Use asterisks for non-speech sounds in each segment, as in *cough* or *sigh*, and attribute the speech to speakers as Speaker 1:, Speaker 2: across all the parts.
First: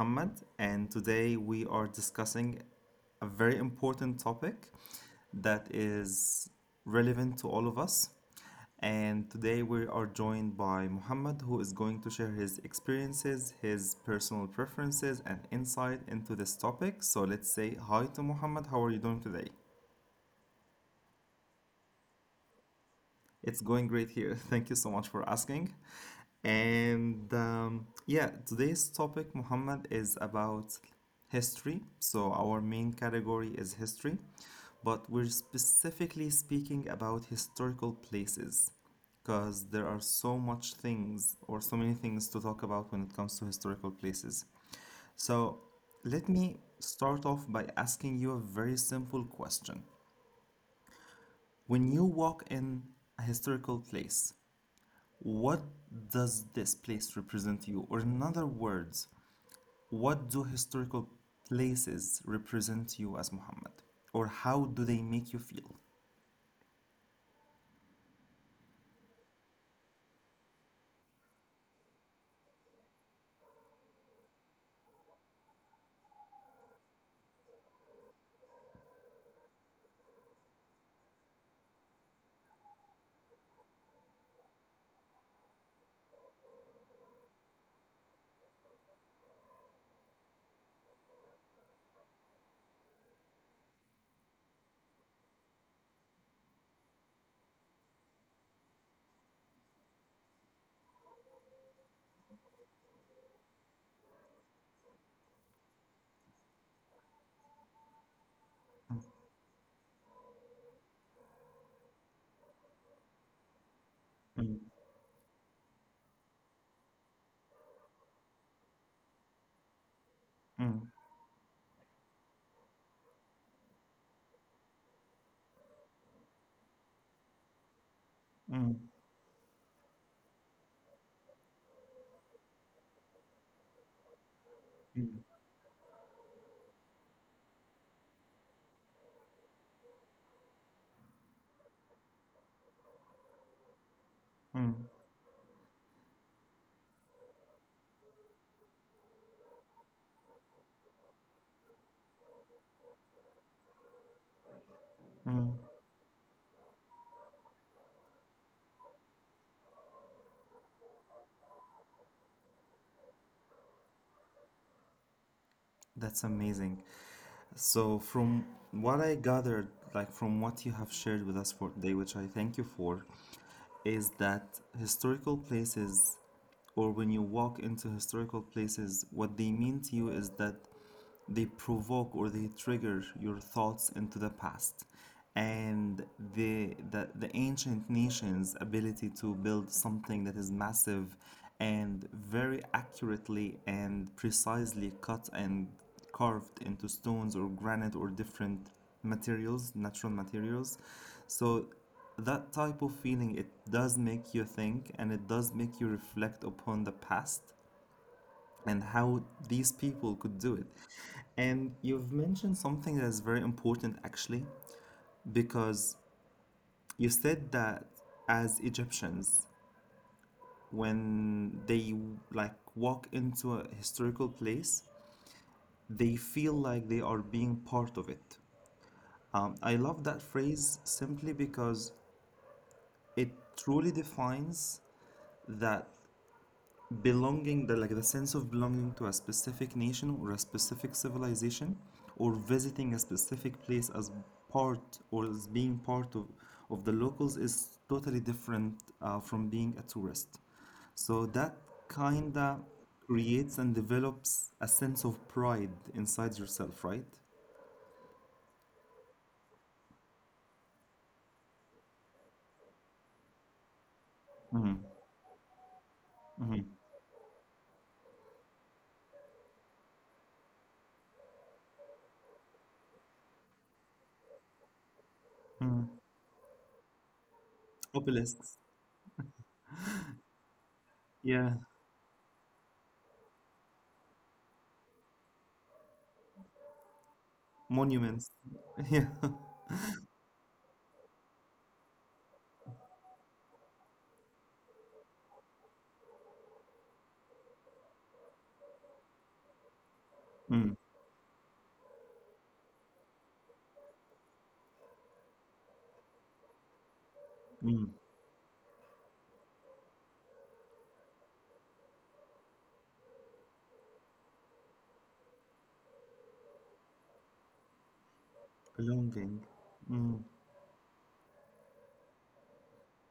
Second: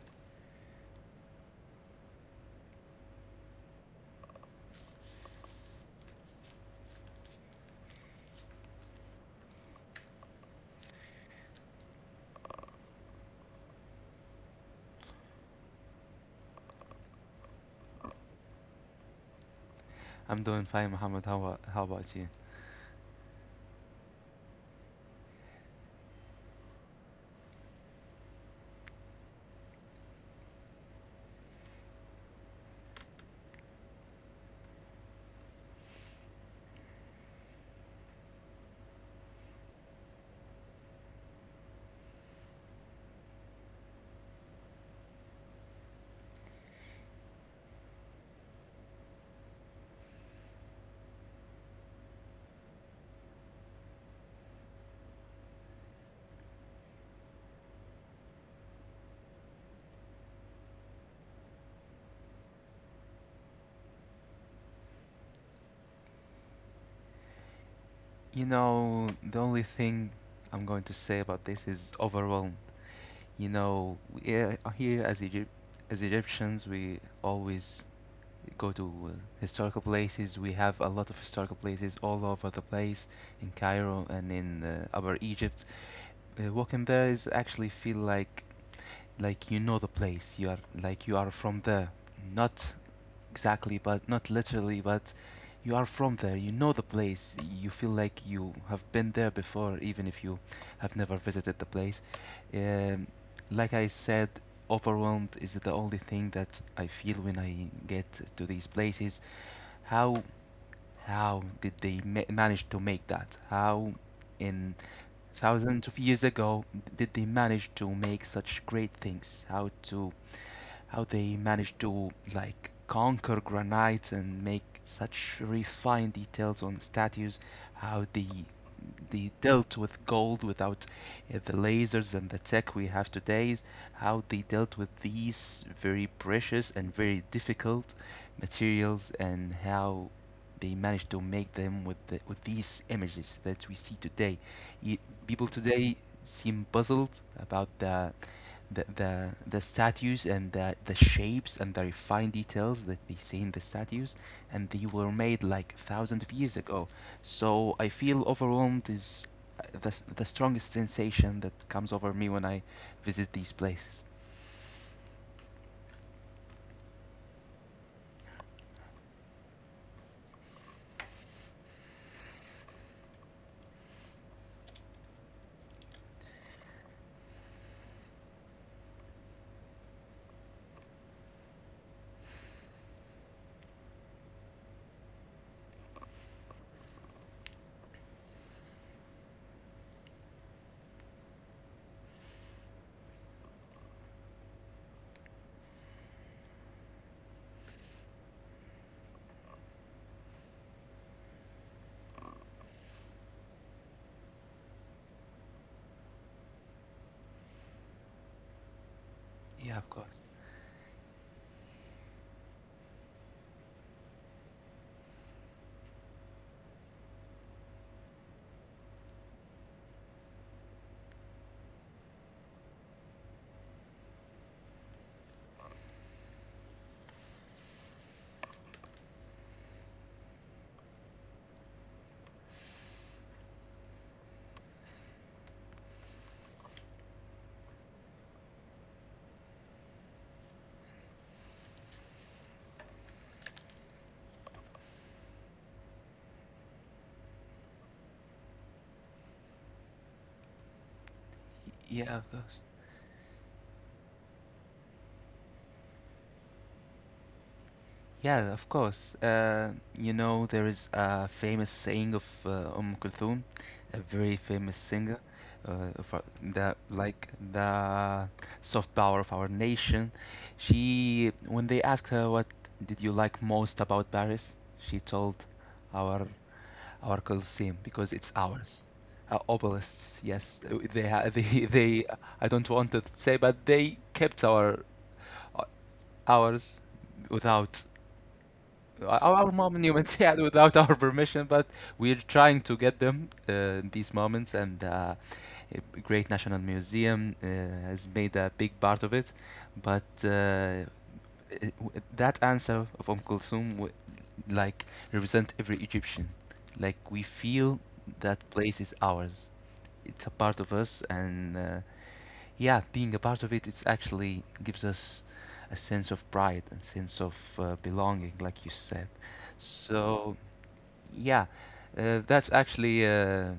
Speaker 1: Muhammad, and today we are discussing a very important topic that is relevant to all of us. And today we are joined by Muhammad, who is going to share his experiences, his personal preferences, and insight into this topic. So let's say hi to Muhammad. How are you doing today?
Speaker 2: I'm doing fine, Mohammed. How about you?
Speaker 1: It's going great here. *laughs* Thank you so much for asking. And yeah, today's topic, Muhammad, is about history. So, our main category is history, but we're specifically speaking about historical places because there are so many things to talk about when it comes to historical places. So, let me start off by asking you a very simple question. When you walk in a historical place, what does this place represent you? Or, in other words, what do historical places represent you as Muhammad? Or how do they make you feel?
Speaker 2: You know, the only thing I'm going to say about this is overwhelmed. You know, here as, Egypt, as Egyptians, we always go to historical places. We have a lot of historical places all over the place in Cairo and in Upper Egypt. Walking there is actually feel like you know the place. You are like you are from there, not exactly, but not literally, but you are from there, you know the place, you feel like you have been there before, even if you have never visited the place. Um, like I said, overwhelmed is the only thing that I feel when I get to these places. How how did they manage to make that? How in
Speaker 1: Mm,
Speaker 2: thousands of years ago did they manage to make such great things? How they managed
Speaker 1: mm,
Speaker 2: to like conquer granite and make such refined details on statues, how they dealt
Speaker 1: mm,
Speaker 2: with gold without the lasers and the tech we have today, how they dealt with these very
Speaker 1: mm,
Speaker 2: precious and very difficult materials, and how they managed to make them with with these images that we see today. Y People
Speaker 1: mm,
Speaker 2: today seem puzzled about the statues and the shapes and the refined details that we see in the statues and they were made like thousands of years
Speaker 1: mm.
Speaker 2: ago. So I feel overwhelmed is uh, the, the strongest sensation that comes over me when I visit these places.
Speaker 1: That's amazing. So, from what I gathered, like from what you have shared with us for today, which I thank you for, is that historical places, or when you walk into historical places, what they mean to you is that they provoke or they trigger your thoughts into the past, and the ancient nations ability to build something that is massive and very accurately and precisely cut and carved into stones or granite or different materials, natural materials. So that type of feeling, it does make you think and it does make you reflect upon the past
Speaker 2: Yeah, of
Speaker 1: and
Speaker 2: course.
Speaker 1: how these people could do it. And you've mentioned something that's very important actually, because you said that as Egyptians, when they like walk into a historical place, they feel like they are being part of it. I love that phrase simply because it truly defines that belonging, the like the sense of belonging to a specific nation or a specific civilization or visiting a specific place as part or as being part of the locals is totally different, from being a tourist. So that
Speaker 2: Yeah, of course.
Speaker 1: kinda creates and develops a sense of pride inside yourself, right?
Speaker 2: Yeah, of course. You know, there is a famous saying of Kulthum, a very famous singer,
Speaker 1: Mm-hmm.
Speaker 2: of
Speaker 1: Mm-hmm.
Speaker 2: the soft power of our nation. She, when they asked her what did you like most about Paris, she told our
Speaker 1: Hmm.
Speaker 2: our Colosseum because it's ours.
Speaker 1: Obelisks.
Speaker 2: Obelisks, yes, *laughs* they they.
Speaker 1: Yeah.
Speaker 2: I don't want to say, but they kept our uh, ours without
Speaker 1: Monuments. *laughs*
Speaker 2: our
Speaker 1: Yeah.
Speaker 2: mom knew in Seattle *laughs* without our permission, but we're trying to get them in these moments. And a Great National Museum has made a big part of it. But
Speaker 1: Mm,
Speaker 2: that answer of Kulthum, like, represent every Egyptian. Like, we feel that
Speaker 1: mm.
Speaker 2: place is ours. It's a part of us, and yeah, being a part of it, it's actually gives us a sense of pride and sense of belonging, like you said.
Speaker 1: Belonging.
Speaker 2: So
Speaker 1: Mm.
Speaker 2: yeah, that's actually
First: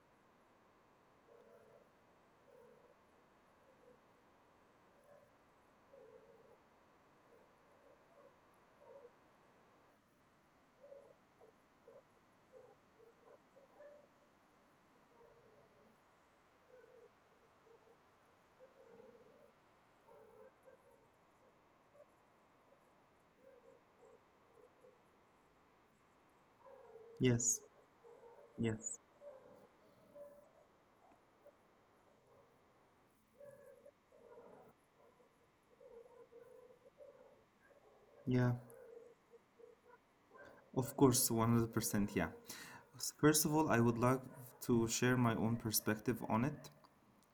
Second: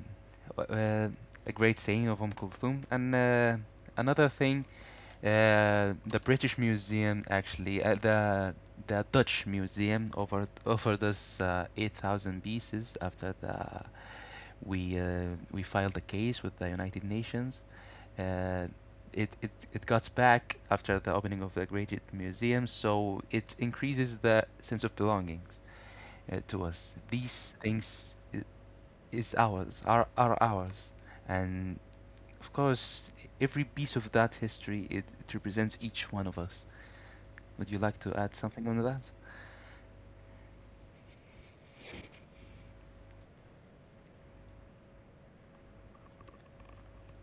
Speaker 2: w- uh, a great saying of Kulthum. And another thing, the British Museum actually, the Dutch Museum offered us 8,000 pieces after the we filed a case with the United Nations. uh, it got back after the opening of the Great Museum, so it increases the sense of belongings to us.
Speaker 1: Yes,
Speaker 2: These things
Speaker 1: yes.
Speaker 2: is ours, are, are ours. And of course, every piece of that history, it represents each one of us. Would you like to add
Speaker 1: Yeah,
Speaker 2: something on that?
Speaker 1: of course, 100%. Yeah. First of all, I would like to share my own perspective on it.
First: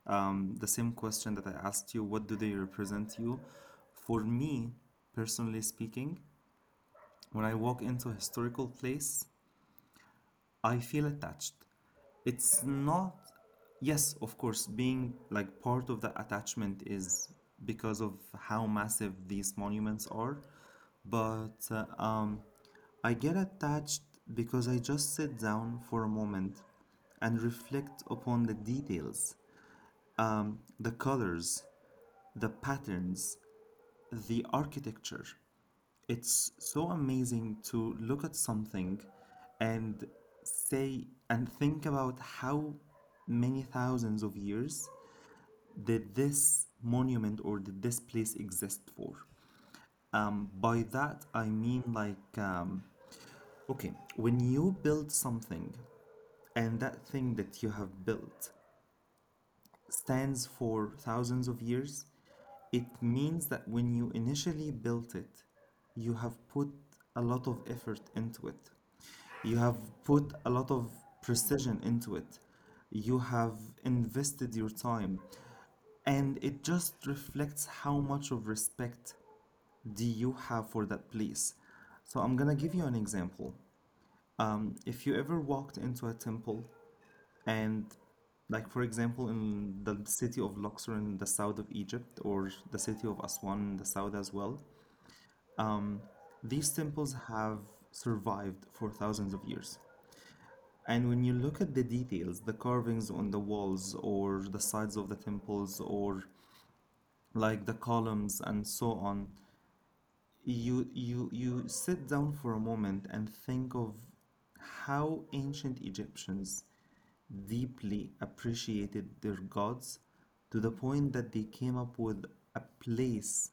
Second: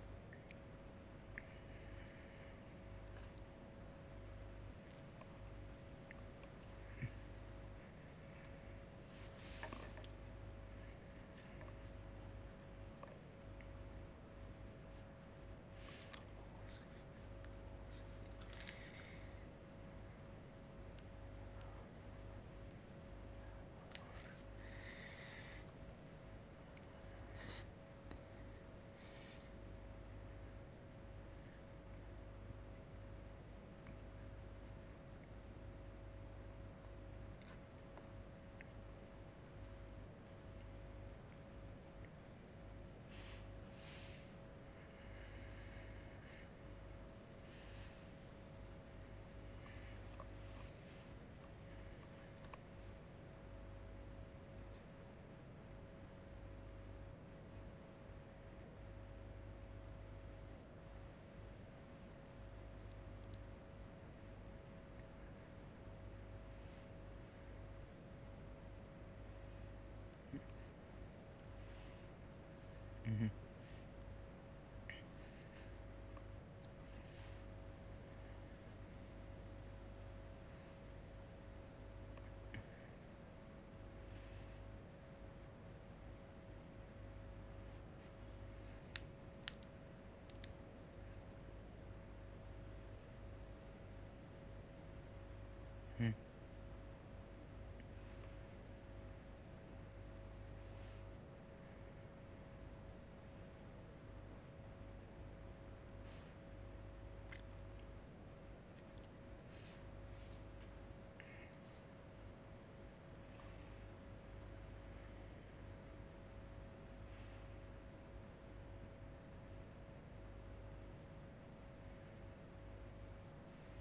Speaker 1: The same question that I asked you, what do they represent you? For me, personally speaking, when I walk into a historical place, I feel attached. It's not, yes, of course, being like part of the attachment is because of how massive these monuments are, but I get attached because I just sit down for a moment and reflect upon the details, the colors, the patterns, the architecture. It's so amazing to look at something and say and think about how many thousands of years did this monument or did this place exist for. By that, I mean, like, okay, when you build something and that thing that you have built stands for thousands of years, it means that when you initially built it, you have put a lot of effort into it. You have put a lot of precision into it.
Speaker 2: Mm-hmm.
Speaker 1: You have invested your time. And it just reflects how much of respect do you have for that place. So I'm gonna give you an example. If you ever walked into a temple and, like, for example, in the city of Luxor in the south of Egypt, or the city of Aswan in the south as well, um, these temples have survived for thousands of years. And when you look at the details, the carvings on the walls or the sides of the temples or like the columns and so on, you sit down for a moment and think of how ancient Egyptians deeply appreciated their gods to the point that they came up with a place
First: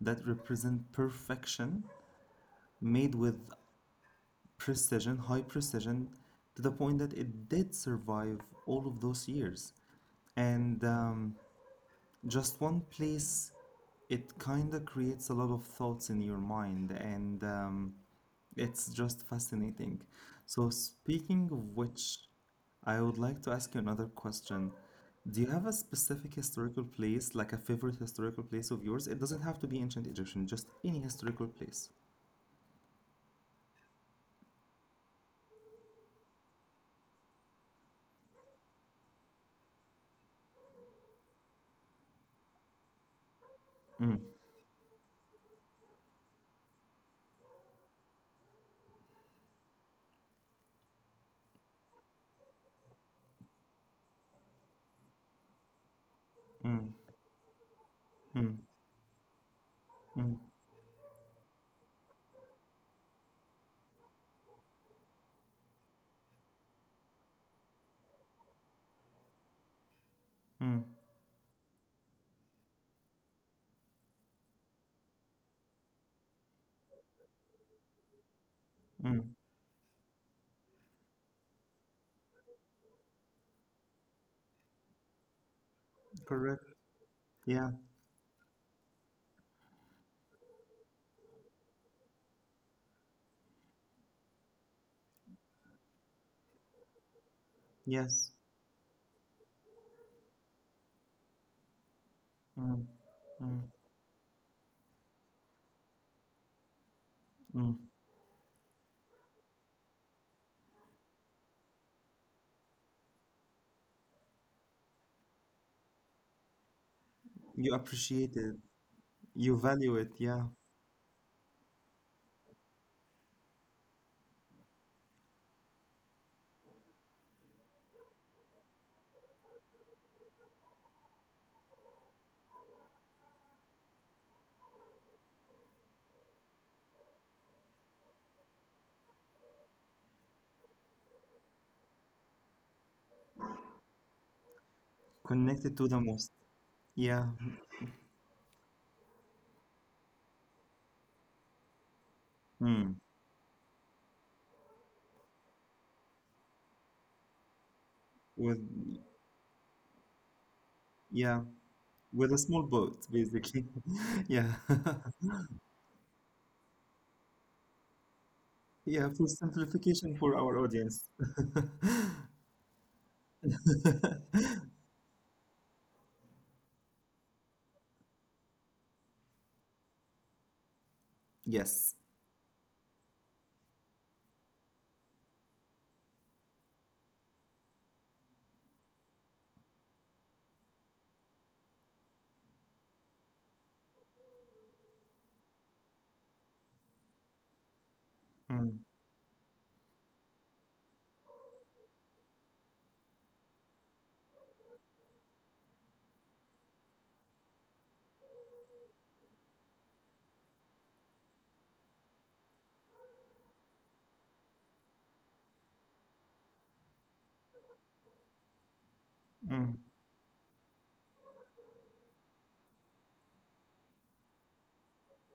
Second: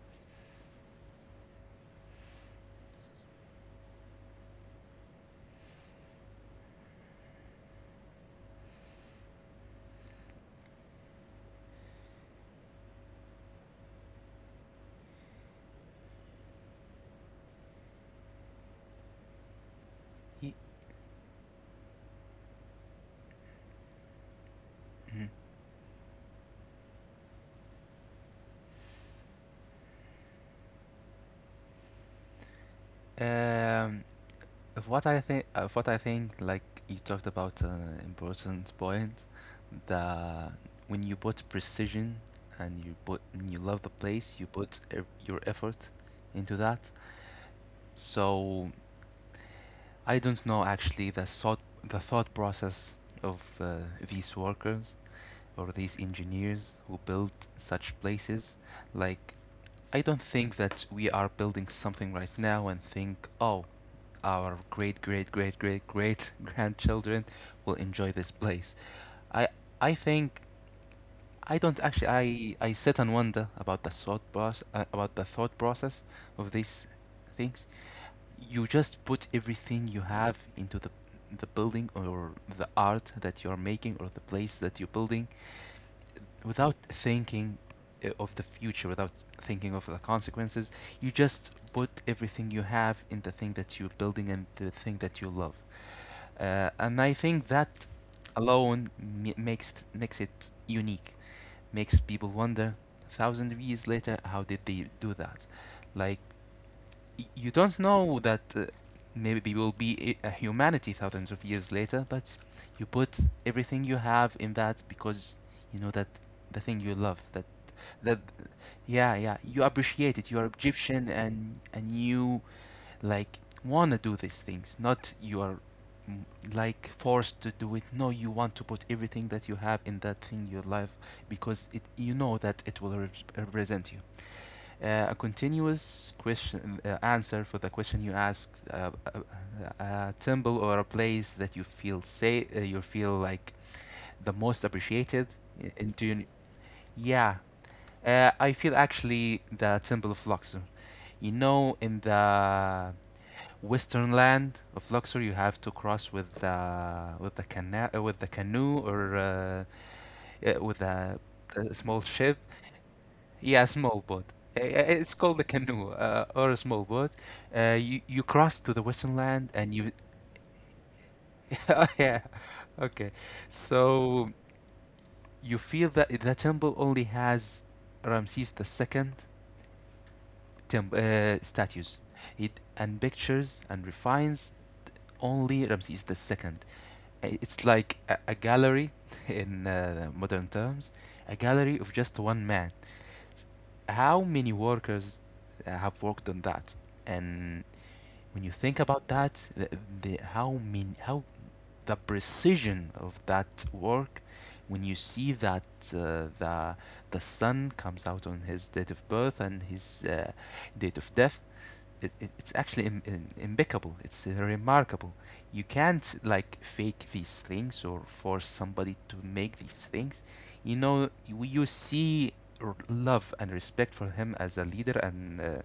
Speaker 1: that represent perfection, made with precision high precision to the point that it did survive all of those years. And just one place, it kind of creates a lot of thoughts in your mind, and it's just fascinating. So, speaking of which, I would like to ask you another question.
Speaker 2: Mm-hmm.
Speaker 1: Do you have a specific historical place, like a favorite historical place of yours? It doesn't have to be ancient Egyptian, just any historical place.
Speaker 2: Um, Of what I think, of what I think, like you talked about an important point, that when you put precision and you put and you love the place, your effort into that. So I don't know actually the thought process of these workers or these engineers
Speaker 1: Mm,
Speaker 2: who build such places.
Speaker 1: mm,
Speaker 2: Like I don't
Speaker 1: mm,
Speaker 2: think that we are building something right now and think, oh, our great great great great great *laughs* grandchildren will enjoy this place. I I think
Speaker 1: mm,
Speaker 2: I don't actually I sit and wonder about the thought process about the thought process of these things. You just put
Speaker 1: mm.
Speaker 2: everything you have into the building or the art that you're making or the place that you're building without
Speaker 1: Correct.
Speaker 2: thinking
Speaker 1: Yeah,
Speaker 2: of the future without thinking of the consequences. You just put everything you have in the thing that you're building and the thing that you love, and I think that
Speaker 1: yes.
Speaker 2: alone makes it unique. Makes people wonder
Speaker 1: Mm,
Speaker 2: a thousand
Speaker 1: mm,
Speaker 2: years later how did they do that? Like you don't
Speaker 1: mm.
Speaker 2: know that maybe will be a humanity thousands of years later, but you put everything you have in that because you know that the thing you love that
Speaker 1: You
Speaker 2: that
Speaker 1: appreciate it,
Speaker 2: yeah, yeah, you
Speaker 1: you
Speaker 2: appreciate
Speaker 1: value
Speaker 2: it.
Speaker 1: it,
Speaker 2: You are
Speaker 1: yeah.
Speaker 2: Egyptian, and you like wanna do these things, not you are, mm, like forced to do it. No, you want to put everything that you have in that thing, your life, because it you know that it will represent you. Uh, a continuous question uh, answer for the question you asked, a, temple or a place that you feel say, you feel like the most appreciated I-
Speaker 1: Connected to
Speaker 2: into
Speaker 1: the most.
Speaker 2: yeah.
Speaker 1: Yeah.
Speaker 2: I feel actually the temple of Luxor. You know, in the
Speaker 1: Mm.
Speaker 2: western land of Luxor, you have to cross with the with the canoe
Speaker 1: With,
Speaker 2: or with a
Speaker 1: yeah.
Speaker 2: small ship.
Speaker 1: With a small boat,
Speaker 2: Yeah, a small
Speaker 1: basically.
Speaker 2: boat.
Speaker 1: *laughs* Yeah.
Speaker 2: It's called a
Speaker 1: *laughs*
Speaker 2: canoe or a small boat. You you cross to the western land
Speaker 1: Yeah, for
Speaker 2: and you.
Speaker 1: simplification for our audience.
Speaker 2: *laughs* Oh, yeah. Okay. So
Speaker 1: *laughs*
Speaker 2: you feel that the temple only has Ramses the second temple statues.
Speaker 1: Yes.
Speaker 2: It and pictures and refines only Ramses the second. It's like a gallery in modern terms, a gallery of just one man. How many workers have worked on that? And when you think about
Speaker 1: Mm,
Speaker 2: that, the how mean how the precision of that work, when you see that uh, the the sun comes out on his date of birth and his date of death, it's actually impeccable. It's remarkable. You can't like fake these things or force somebody to make these
Speaker 1: mm,
Speaker 2: things. You know, you see love and respect for him as a leader and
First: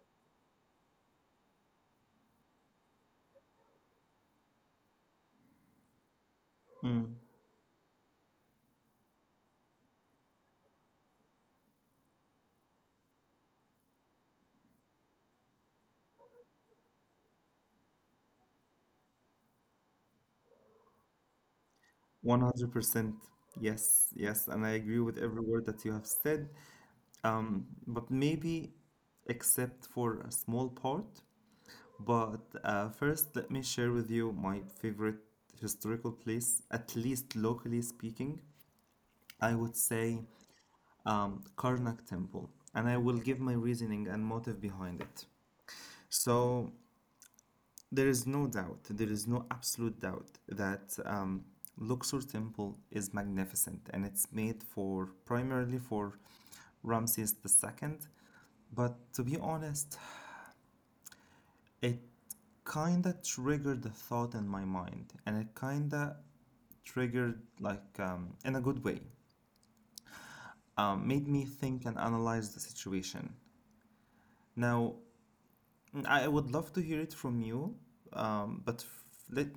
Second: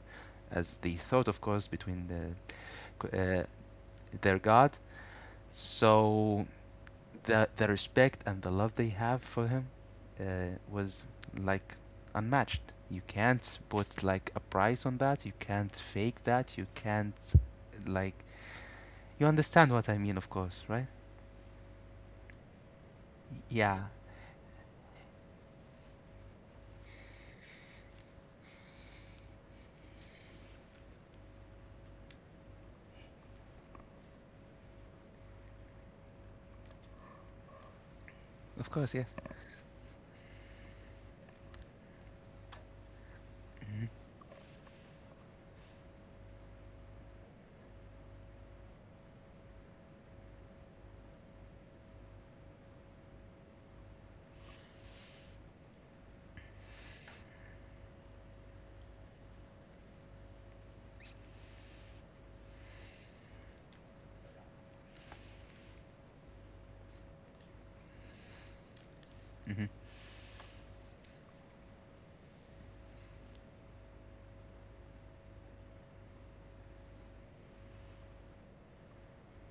Speaker 2: as the thought, of course, between uh, their God. So
Speaker 1: mm.
Speaker 2: the respect and the love they have for him was like unmatched. You can't put like a price on that. You can't fake that. You can't like you understand what I mean, of course, right?
Speaker 1: 100%.
Speaker 2: Yeah,
Speaker 1: Yes, yes, and I agree with every word that you have said. But maybe except for a small part. But first, let me share with you my favorite historical place, at least locally speaking.
Speaker 2: of course, yes.
Speaker 1: I would say Karnak temple, and I will give my reasoning and motive behind it. So there is no doubt, there is no absolute doubt that Luxor temple is magnificent, and it's made for primarily for Ramses the Second. But to be honest, it kinda triggered the thought in my mind, and it kinda triggered, like, in a good way,
Speaker 2: Hmm.
Speaker 1: made me think and analyze the situation. Now, I would love to hear it from you, but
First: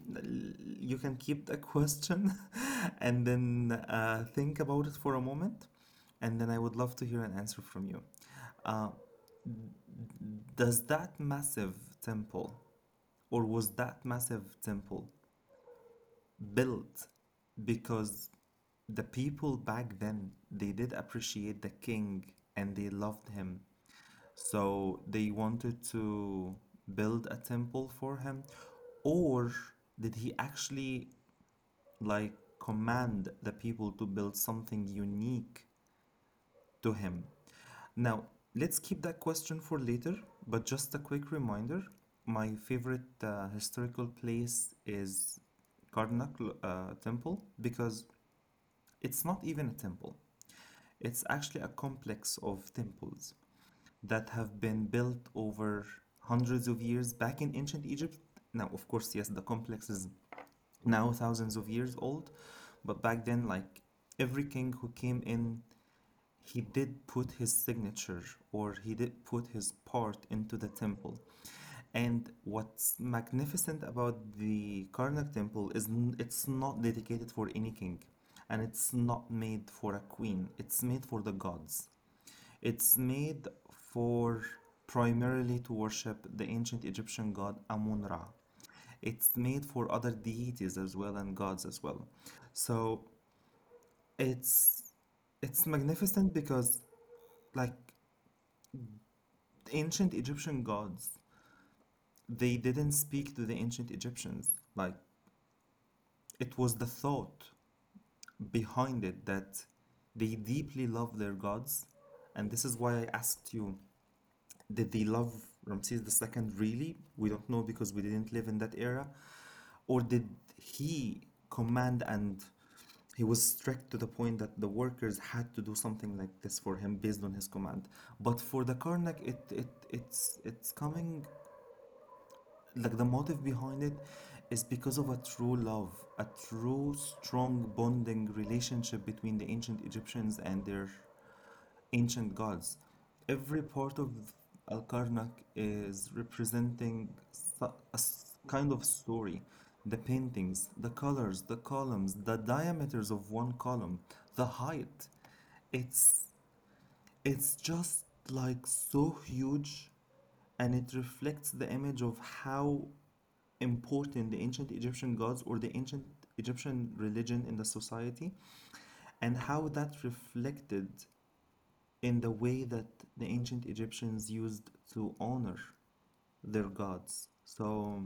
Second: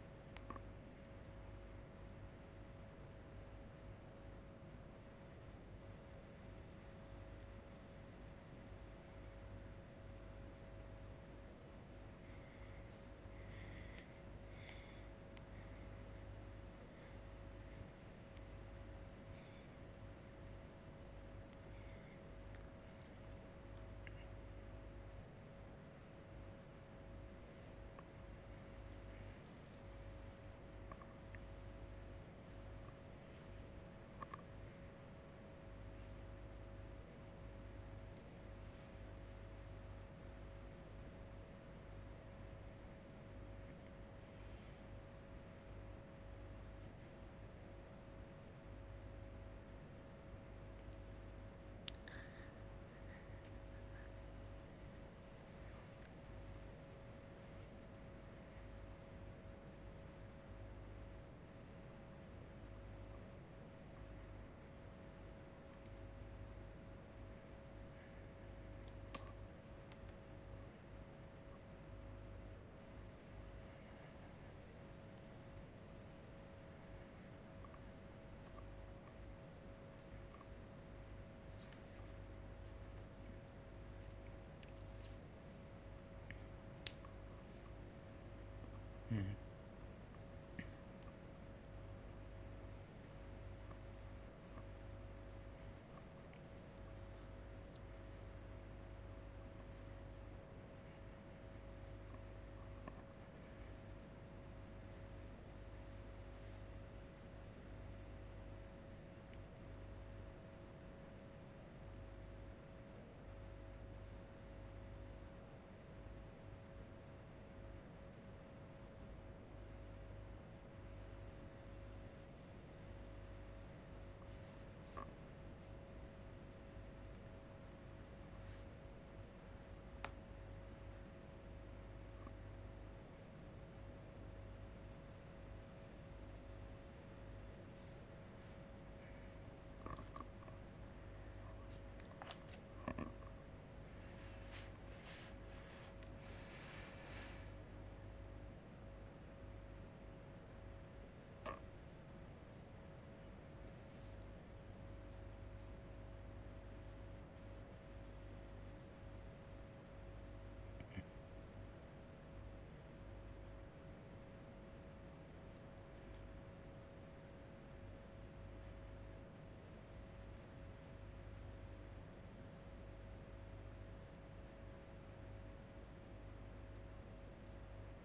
Speaker 1: you can keep the question *laughs* and then think about it for a moment, and then I would love to hear an answer from you. Uh, does that massive temple, or was that massive temple built because the people back then they did appreciate the king and they loved him, so they wanted to build a temple for him, or did he actually like command the people to build something unique to him? Now, let's keep that question for later, but just a quick reminder, my favorite historical place is Karnak temple because it's not even a temple. It's actually a complex of temples that have been built over hundreds of years back in ancient Egypt. Now, of course, yes, the complex is now thousands of years old, but back then, like every king who came in, he did put his signature or he did put his part into the temple. And what's magnificent about the Karnak temple is, it's not dedicated for any king and it's not made for a queen, it's made for the gods. It's made for primarily to worship the ancient Egyptian god Amun Ra. It's
Speaker 2: Hmm.
Speaker 1: made for other deities as well and gods as well. So it's it's magnificent because, like, ancient Egyptian gods, they didn't speak to the ancient Egyptians. Like, it was the thought behind it that they deeply love their gods, and this is why I asked you: did they love Ramses the Second, really? We don't know because we didn't live in that era. Or did he command, and he was strict to the point that the workers had to do something like this for him based on his command. But for the Karnak, it's coming, like, the motive behind it is because of a true love, a true strong bonding relationship between the ancient Egyptians and their ancient gods. Every part of Alkarnak is representing kind of story. The paintings, the colors, the columns, the diameters of one column, the height. It's it's just like so huge, and it reflects the image of how important the ancient Egyptian gods or the ancient Egyptian religion in the society and how that reflected in the way that the ancient Egyptians used to honor their gods. So,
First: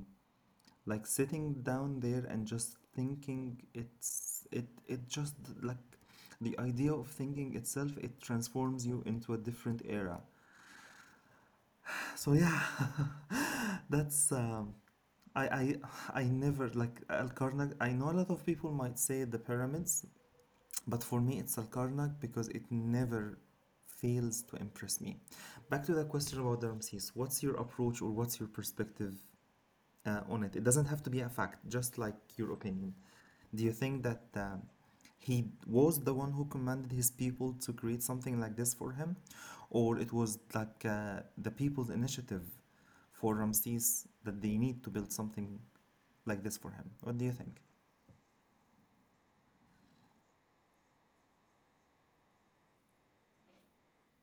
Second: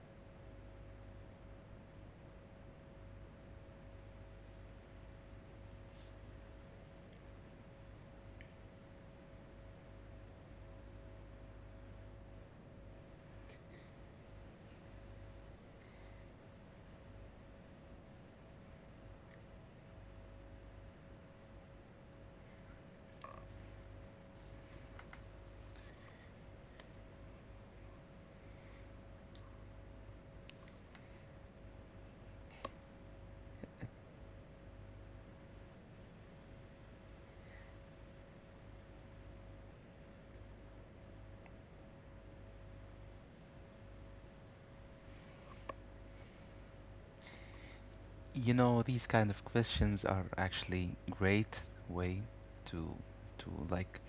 Speaker 1: like, sitting down there and just thinking, it's it it just like the idea of thinking itself, it transforms you into a different era. So yeah, *laughs* that's I I never like Al Karnak. I know a lot of people might say the pyramids. But for me, it's Salkarnak because it never fails to impress me. Back to the question about the Ramses. What's your approach or what's your perspective on it? It doesn't have to be a fact, just like your opinion. Do you think that he was the one who commanded his people to create something like this for him, or it was like the people's initiative for Ramses that they need to build something like this for him? What do you think?
Speaker 2: You know, these kind of questions are actually great way to to like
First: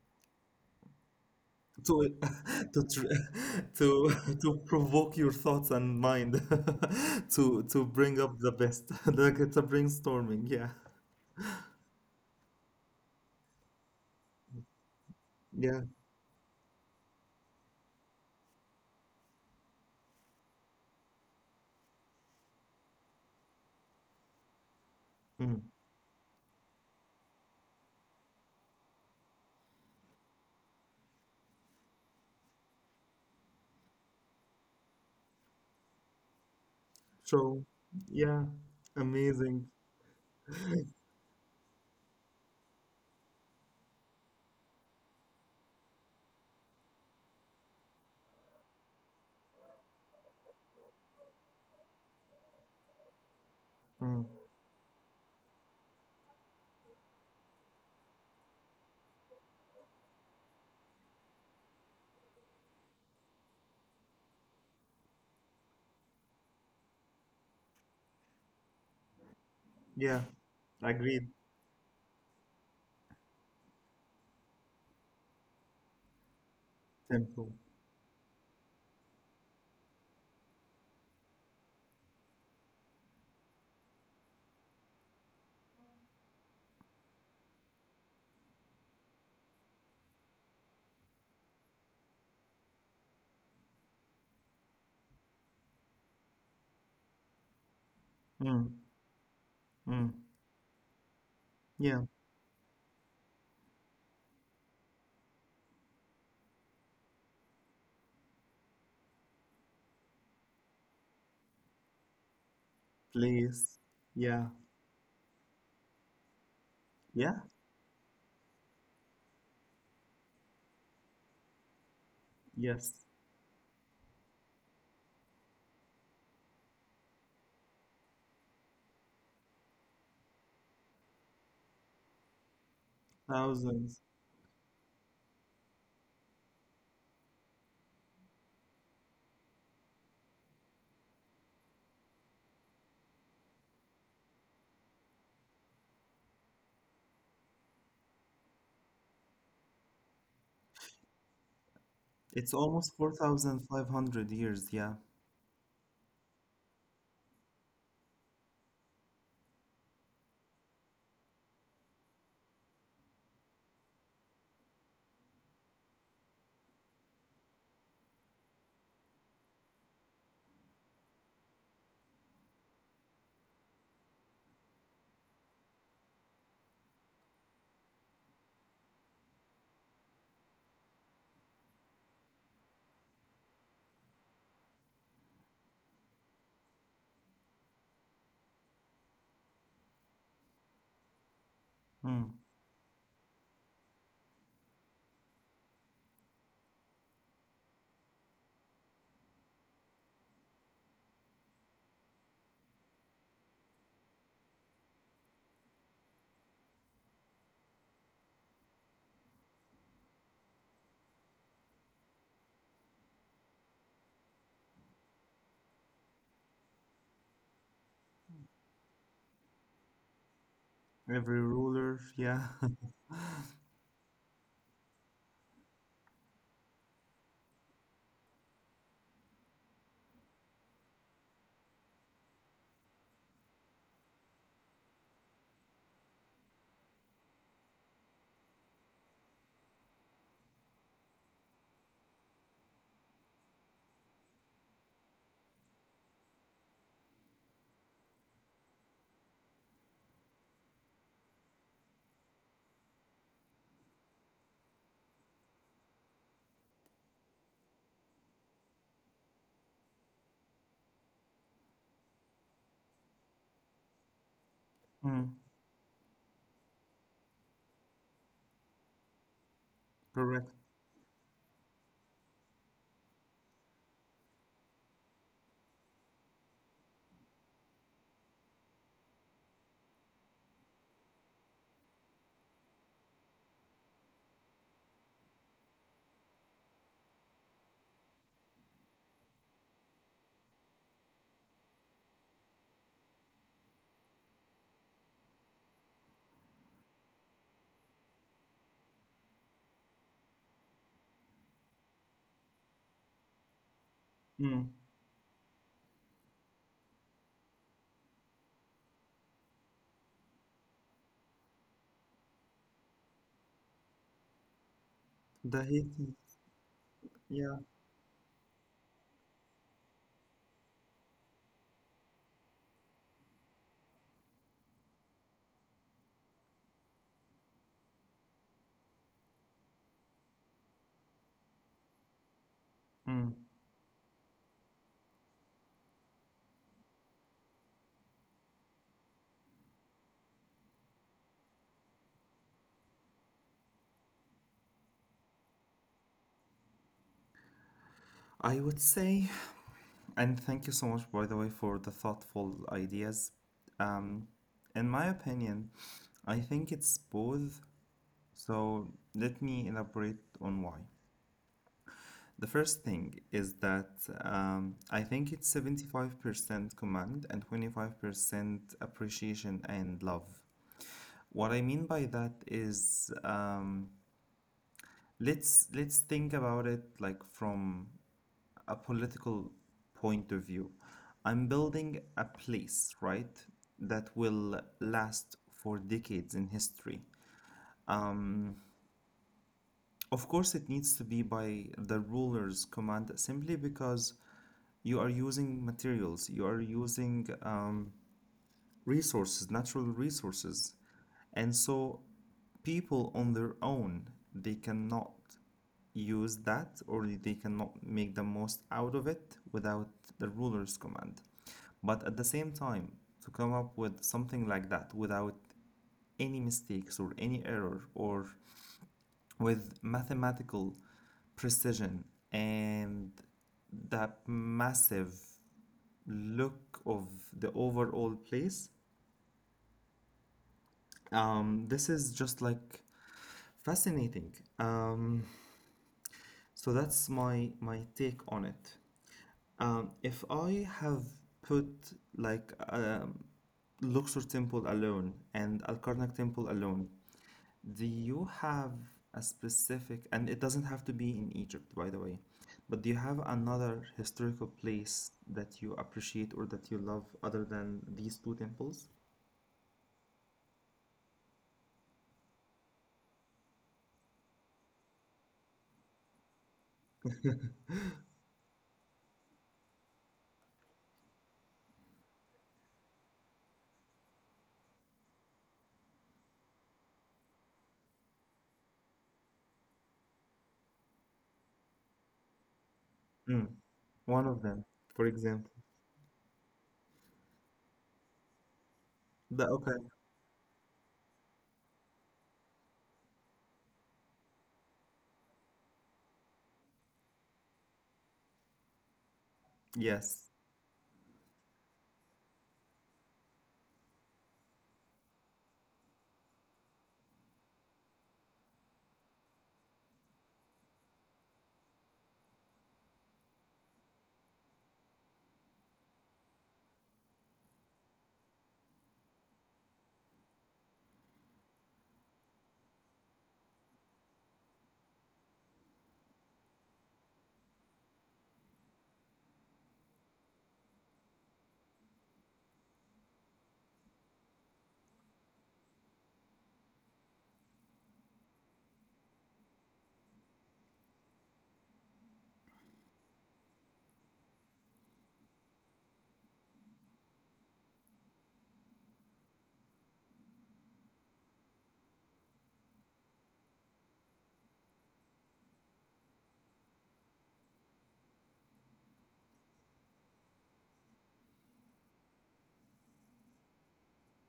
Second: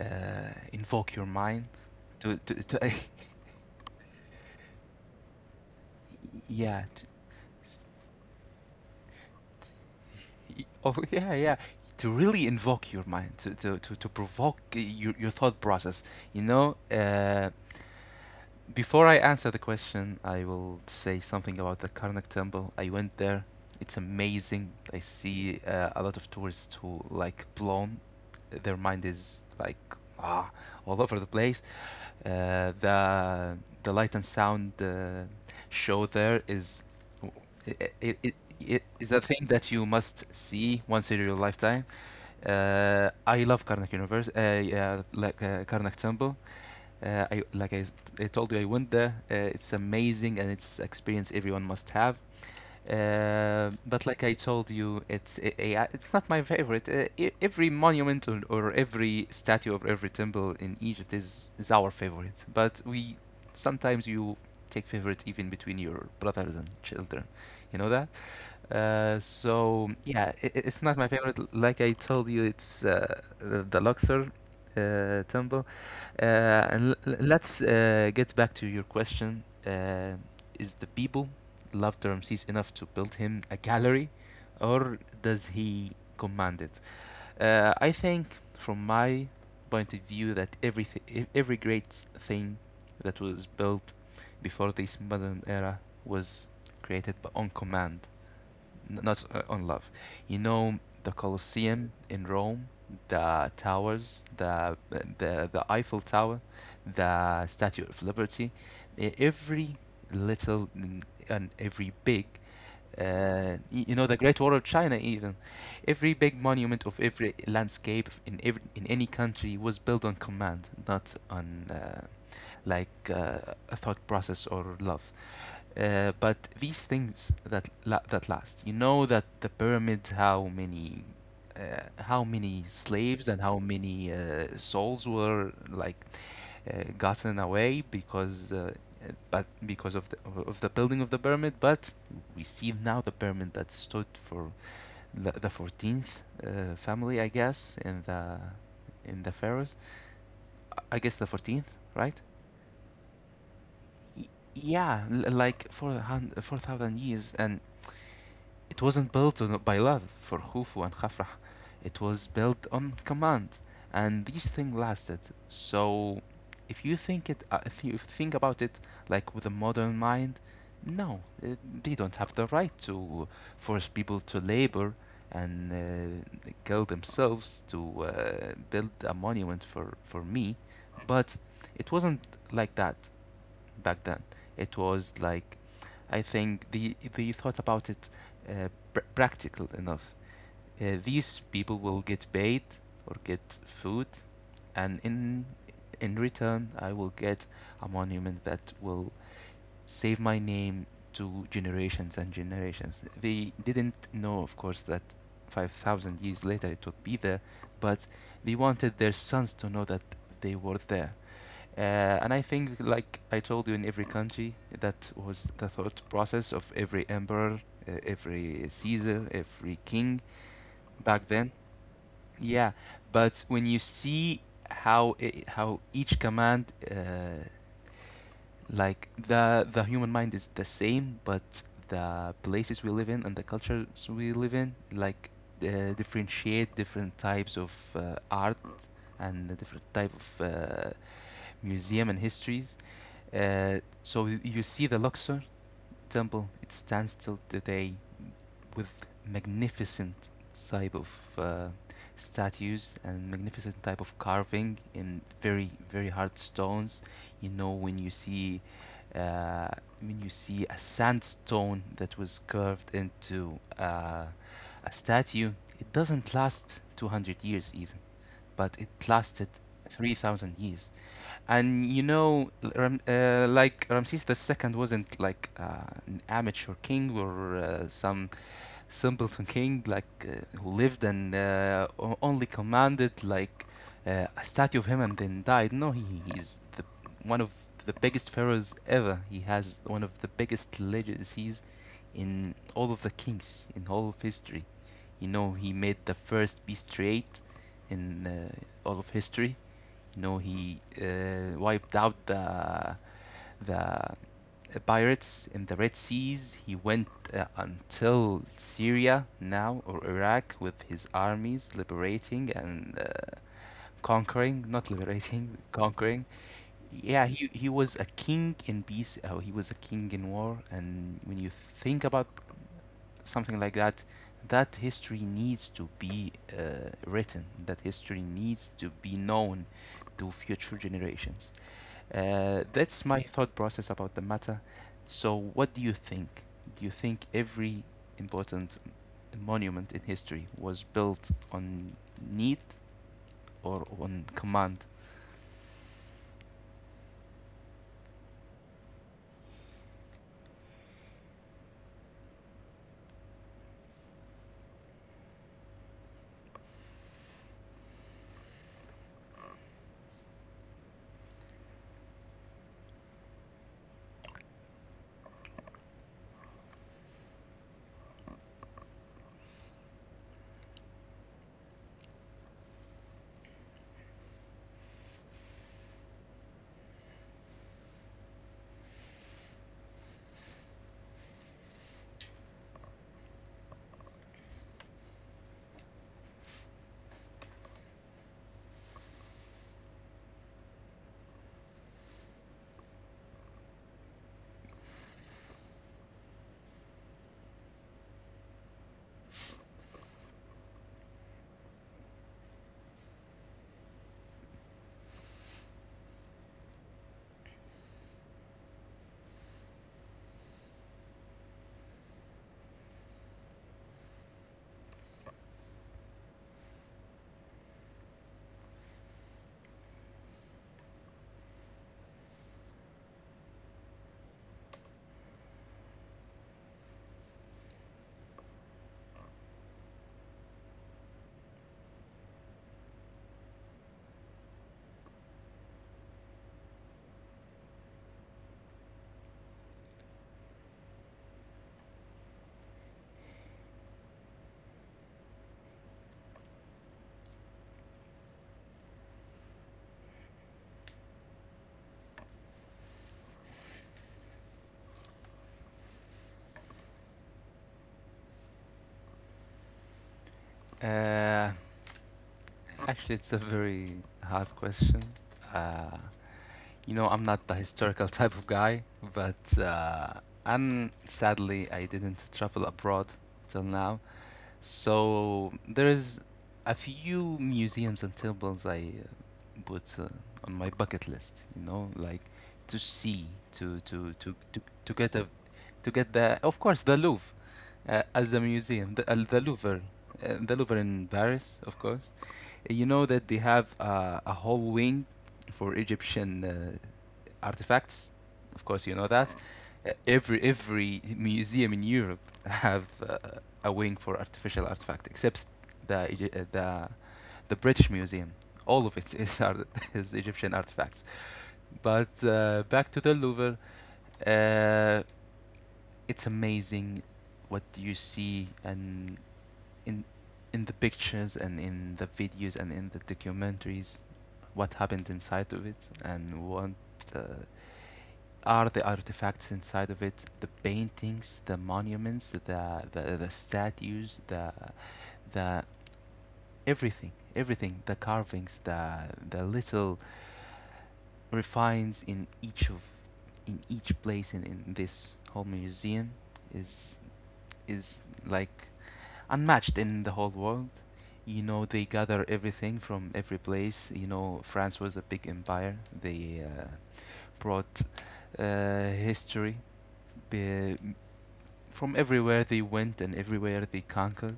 Speaker 2: invoke your mind
Speaker 1: To *laughs*
Speaker 2: to
Speaker 1: to tr- *laughs* to *laughs* to provoke your thoughts and mind.
Speaker 2: *laughs* yeah. t-
Speaker 1: *laughs* To bring up the best. *laughs* Like, it's a brainstorming, yeah.
Speaker 2: Oh, *laughs* yeah, yeah. To really invoke your mind, to to provoke your thought
Speaker 1: Yeah.
Speaker 2: process. You know, before I answer the question, I will say something about the Karnak Temple. I went there. It's amazing. I
Speaker 1: Mm.
Speaker 2: see a lot of tourists who like blown. Their mind is like ah all over the place. Uh, the the light and sound show there is
Speaker 1: So,
Speaker 2: it, it,
Speaker 1: yeah.
Speaker 2: it, it is the thing
Speaker 1: Amazing.
Speaker 2: that you must see once in your lifetime. I love Karnak Universe, yeah, like Karnak Temple. Uh, I like I, s- I told you, I went there. It's amazing and it's experience everyone must have. But
Speaker 1: Mm.
Speaker 2: like I told you, it's not my favorite. E- every monument or every statue or every temple in Egypt is our favorite. But we sometimes you take favorites even between your brothers and children. You know that? So
Speaker 1: Yeah,
Speaker 2: yeah, I it's not my
Speaker 1: agreed.
Speaker 2: favorite. Like I told you, it's the Luxor temple.
Speaker 1: Simple.
Speaker 2: Let's get back to your question. Is the people loved Ramses enough to build him a gallery, or does he command it? I think, from my point of view, that everything, every great thing that was built before this modern era was created on command,
Speaker 1: Mm.
Speaker 2: N- not on
Speaker 1: Mm.
Speaker 2: love. You know the
Speaker 1: Yeah,
Speaker 2: Colosseum in Rome, the towers, the the Eiffel Tower, the Statue of Liberty, every little and every big.
Speaker 1: please.
Speaker 2: You know the
Speaker 1: Yeah,
Speaker 2: Great Wall of China. Even every big monument of
Speaker 1: yeah,
Speaker 2: every landscape in every in any country was built on command, not on
Speaker 1: yes.
Speaker 2: like uh, a thought process or love. But these things that that last, you know that the pyramid, how many slaves and how
Speaker 1: Thousands.
Speaker 2: many souls were like gotten away because, but because of the building of the pyramid. But we see now the pyramid that stood for the 14th family, I guess, in the pharaohs. I guess the 14th, right?
Speaker 1: It's almost 4,500 years, yeah.
Speaker 2: Yeah, like for 4,000 years, and it wasn't built on, by love for Khufu and Khafrah. It was built on command, and these things lasted. So, if you think if you think about it, like with a modern mind, no, they don't have the right to force people to labor and kill themselves to build a monument for me. But it wasn't like that back then. It was like, I think they thought about it uh, practical enough. These people will
Speaker 1: Mm.
Speaker 2: get paid or get food, and in return, I will get a monument that will save my name to generations and generations. They didn't know, of course, that 5,000 years later it would be there, but they wanted their sons to know that they were there. Uh, and I think, like I told you, in every country, that was the thought process of every emperor, every Caesar, every king
Speaker 1: Every
Speaker 2: back then.
Speaker 1: ruler, yeah.
Speaker 2: Yeah, but when you see how each command, like the human mind is the same, but the places we live in and the cultures we live in, like differentiate different types of art and the different type of museum and histories, so you see the Luxor temple, it stands till today with magnificent type of statues and magnificent type of carving in very very hard stones. You know uh, when you see a sandstone that was carved into
Speaker 1: *laughs*
Speaker 2: a
Speaker 1: Mm.
Speaker 2: statue, it doesn't last 200 years even, but it lasted
Speaker 1: Correct.
Speaker 2: 3,000 years. And you know, like Ramses the 2nd wasn't like an amateur king or some simpleton king, like who lived and only commanded like a statue of him and then died. No, he's one of the biggest pharaohs ever. He has one of the biggest legacies in all of the kings in all of history. You know, he made the first beast trade in all of history. No, he wiped out the
Speaker 1: Mm.
Speaker 2: pirates in the Red Seas. He went until Syria now or Iraq with his armies, liberating and conquering. Not
Speaker 1: The
Speaker 2: liberating,
Speaker 1: heat
Speaker 2: *laughs*
Speaker 1: is,
Speaker 2: conquering. Yeah,
Speaker 1: yeah.
Speaker 2: he was a king in peace. Oh, he was a king in war. And when you think about something like that, that history needs to be written. That history needs to be known to future generations. That's
Speaker 1: Mm.
Speaker 2: my thought process about the matter. So, what do you think? Do you think every important monument in history was built on need or on command?
Speaker 1: I would say, and thank you so much, by the way, for the thoughtful ideas. Um, in my opinion, I think it's both. So let me elaborate on why. The first thing is that I think it's 75% command and 25% appreciation and love. What I mean by that is let's think about it like from a political point of view. I'm building a place, right, that will last for decades in history. Of course, it needs to be by the ruler's command simply because you are using materials, you are using resources, natural resources. And so people on their own, they cannot use that or they cannot make the most out of it without the ruler's command. But at the same time, to come up with something like that without any mistakes or any error or with mathematical precision and that massive look of the overall place. This is just like fascinating. Um, so that's my take on it. If I have put like um, Luxor Temple alone and Al Karnak Temple alone, do you have a specific, and it doesn't have to be in Egypt, by the way, but do you have another historical place that you appreciate or that you love other than these two temples?
Speaker 2: Uh, Actually, it's a very hard question. Uh, you know, I'm not the historical *laughs* type of guy, but and sadly, I didn't travel abroad till now. So there's a few museums and temples I put on my bucket list. You know, like to see,
Speaker 1: Mm,
Speaker 2: to to
Speaker 1: one
Speaker 2: to
Speaker 1: of them,
Speaker 2: to, to
Speaker 1: for
Speaker 2: get a
Speaker 1: example.
Speaker 2: to get, the of course, the Louvre as a museum,
Speaker 1: The, okay.
Speaker 2: The Louvre in Paris, of course. You know that they have a whole wing for Egyptian artifacts. Of course, you know that.
Speaker 1: Yes.
Speaker 2: Every museum in Europe have a wing for artificial artifact, except the uh, the the British Museum. All of it is art- *laughs* is Egyptian artifacts. But back to the Louvre, uh, it's amazing what you see and in in the pictures and in the videos and in the documentaries, what happened inside of it and what uh, are the artifacts inside of it: the paintings, the monuments, the statues, the everything, everything, the carvings, the little refines in each of, in each place in this whole museum is is like unmatched in the whole world. You know, they gather everything from every place. You know, France was a big empire. They brought history be- from everywhere they went and everywhere they conquered,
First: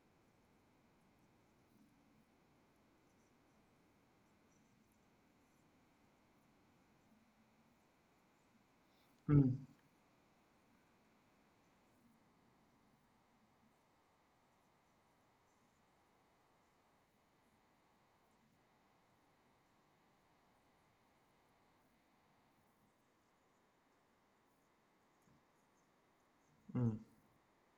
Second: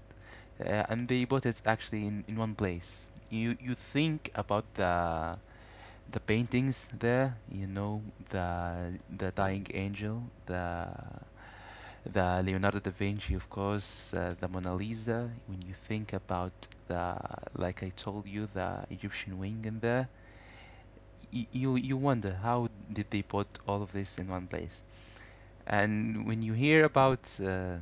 Speaker 2: and they bought it actually in one place. You think about the paintings there, you know, the Dying
Speaker 1: Mm,
Speaker 2: Angel, the Leonardo da Vinci, of course, the Mona Lisa. When you think about the, like I told you, the Egyptian wing in there, you you wonder how did they put all of this in one place. And when you hear
Speaker 1: mm,
Speaker 2: about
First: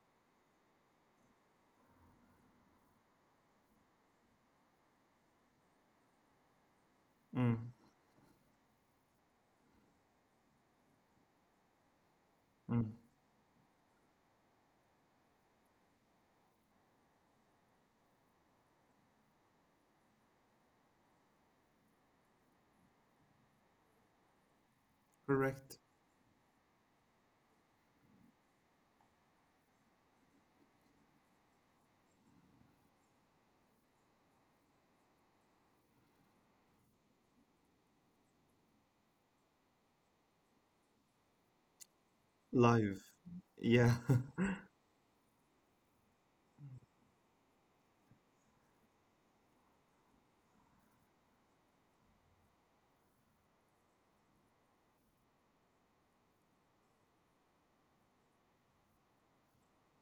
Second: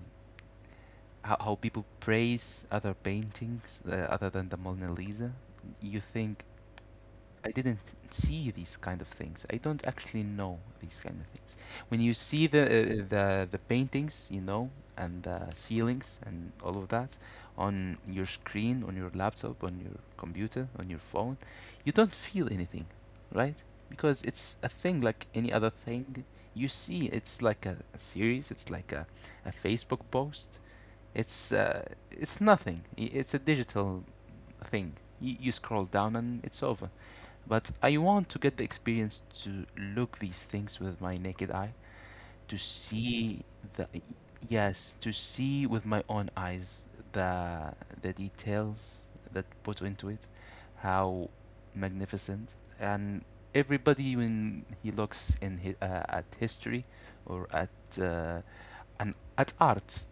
Speaker 2: how people praise other paintings other than the Mona Lisa, you think, I
Speaker 1: mm,
Speaker 2: didn't see these kind of things. I don't actually know these kind of things. When you see the
Speaker 1: mm.
Speaker 2: the paintings, you know, and the ceilings and all of that on your screen, on your laptop, on your computer, on your phone, you don't feel anything, right? Because it's a thing like any other
Speaker 1: Correct.
Speaker 2: thing. You see, it's like a series. It's like a Facebook post. it's uh, it's nothing. It's a digital thing. You scroll down and it's over. But I want to get the experience to look these things with my naked eye, to
Speaker 1: Live.
Speaker 2: see the
Speaker 1: Yeah. *laughs*
Speaker 2: yes, to see with my own eyes the the details that put into it, how magnificent. And everybody, when he looks at history or at an at art,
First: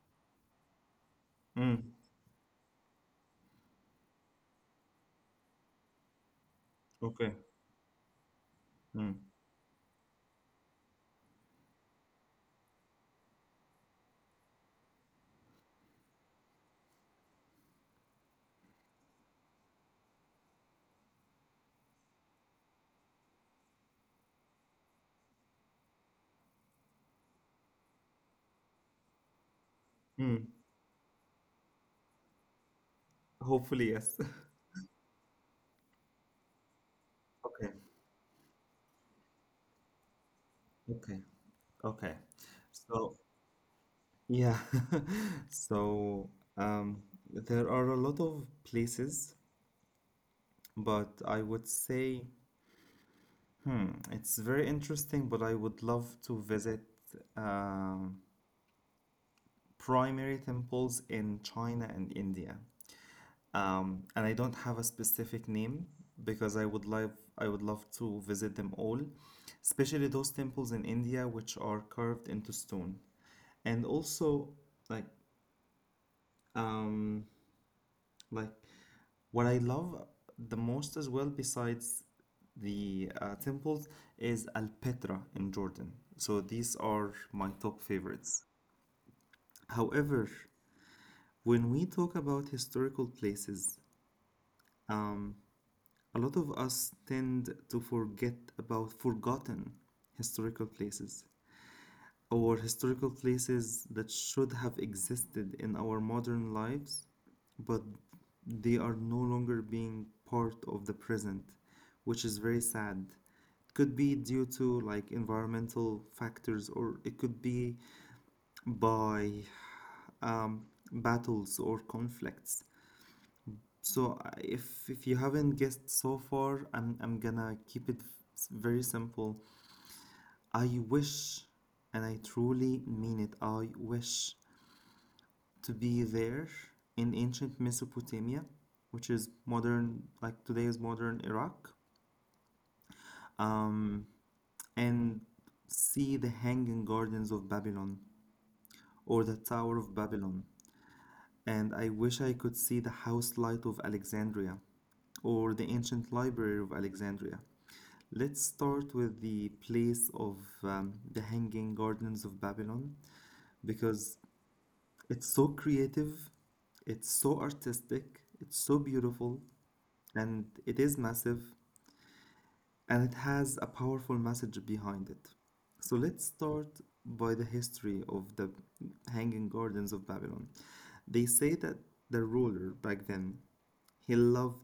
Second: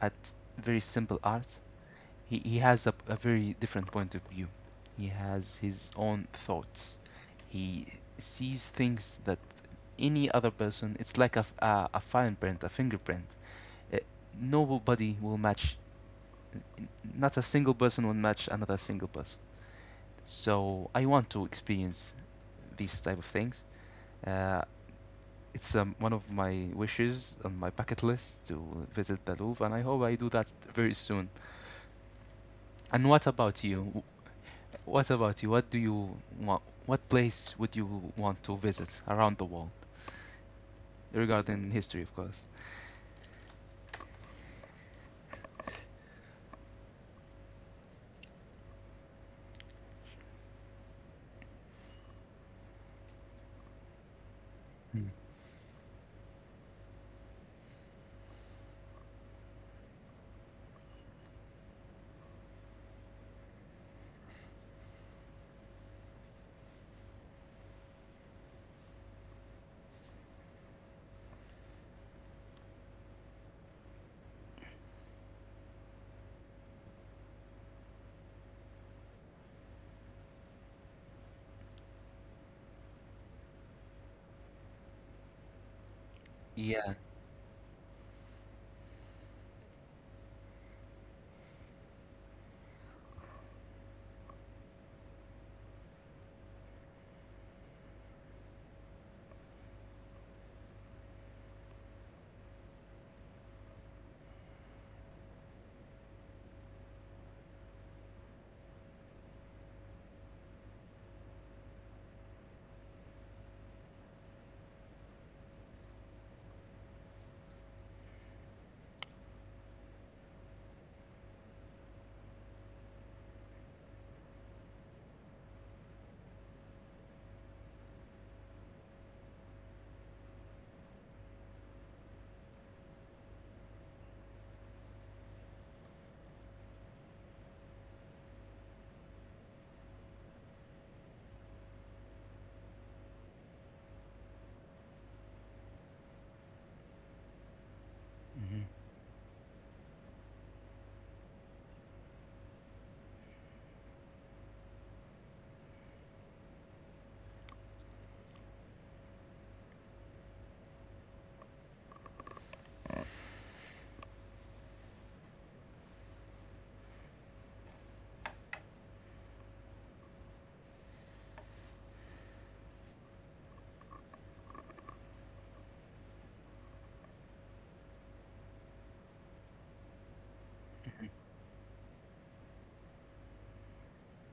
Speaker 2: at very simple art,
Speaker 1: Mm,
Speaker 2: he has a very different point of view. He has his own thoughts.
Speaker 1: okay.
Speaker 2: He sees
Speaker 1: Mm,
Speaker 2: things that any other person, it's like a fingerprint, a fingerprint. Uh, Nobody will match, not a single person will match another single person. So I want to experience these type of things. Uh, it's one of my wishes on my bucket list to visit the Louvre, and I hope I do that
Speaker 1: mm.
Speaker 2: very soon. And what about
Speaker 1: Hopefully,
Speaker 2: you?
Speaker 1: yes. *laughs*
Speaker 2: What about you? What do you want? What place would
Speaker 1: Okay.
Speaker 2: you want to visit around the world,
Speaker 1: Okay.
Speaker 2: regarding history, of
Speaker 1: Okay.
Speaker 2: course?
Speaker 1: So, yeah. *laughs* So, um, there are a lot of places, but I would say, hmm, it's very
Speaker 2: Mm.
Speaker 1: interesting, but I would love to visit um, primary temples in China and India. And I don't have a specific name because I would love to visit them all, especially those temples in India which are carved into stone. And also like um like what I love the most as well besides the temples is Al Petra in Jordan. So these are
Speaker 2: Yeah.
Speaker 1: my top favorites. However, when we talk about historical places, a lot of us tend to forget about forgotten historical places or historical places that should have existed in our modern lives, but they are no longer being part of the present, which is very sad. It could be due to like environmental factors, or it could be by um, battles or conflicts. So if you haven't guessed so far, I'm gonna keep it very simple. I wish, and I truly mean it, I wish to be there in ancient Mesopotamia, which is modern, like today's modern Iraq, um, and see the Hanging Gardens of Babylon
Speaker 2: Mm-hmm.
Speaker 1: or the Tower of Babylon. And I wish I could see the house light of Alexandria or the ancient library of Alexandria. Let's start with the place of the Hanging Gardens of Babylon because it's so creative, it's so artistic, it's so beautiful, and it is massive, and it has a powerful message behind it. So let's start by the history of the Hanging Gardens of Babylon. They say that the ruler back then, he loved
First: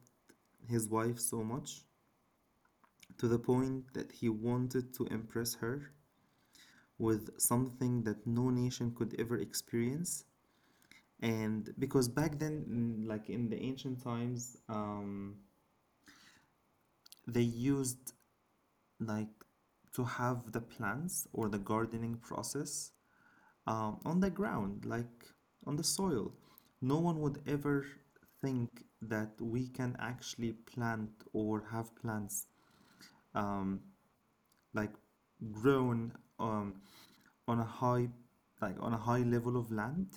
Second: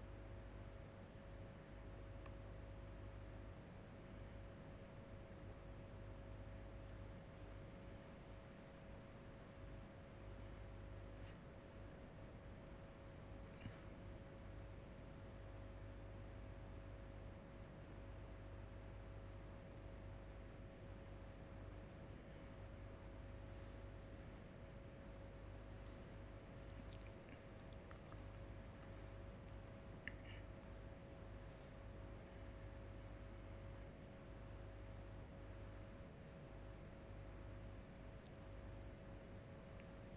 Speaker 1: his wife so much to the point that he wanted to impress her with something that no nation could ever experience. And because back then, like in the ancient times, they used like to have the plants or the gardening process on the ground, like on the soil. No one would ever think that we can actually plant or have plants um, like grown um, on a high like on a high level of land.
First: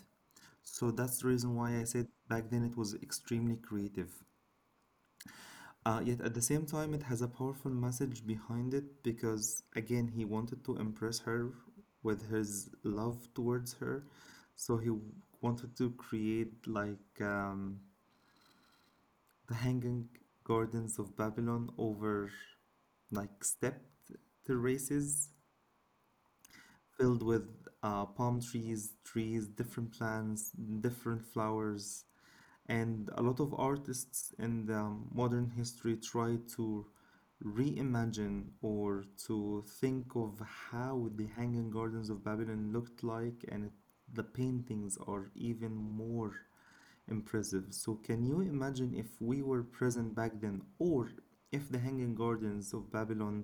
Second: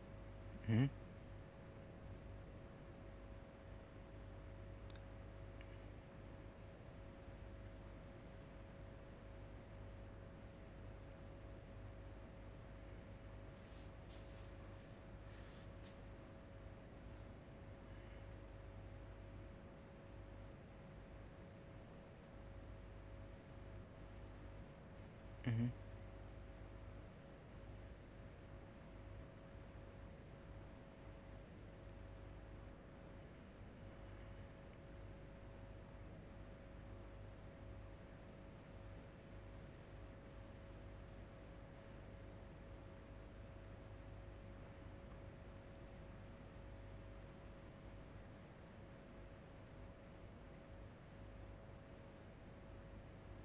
Speaker 2: Mm-hmm.
Speaker 1: So that's the reason why I said back then it was extremely creative. Yet at the same time, it has a powerful message behind it because, again, he wanted to impress her with his love towards her. So wanted to create the Hanging Gardens of Babylon over like stepped terraces
Speaker 2: Mm-hmm.
Speaker 1: filled with palm trees, trees, different plants, different flowers, and a lot of artists in the modern history try to reimagine or to think of how the Hanging Gardens of Babylon looked like, and the paintings are even more impressive. So, can you imagine if we were present back then, or if the Hanging Gardens of Babylon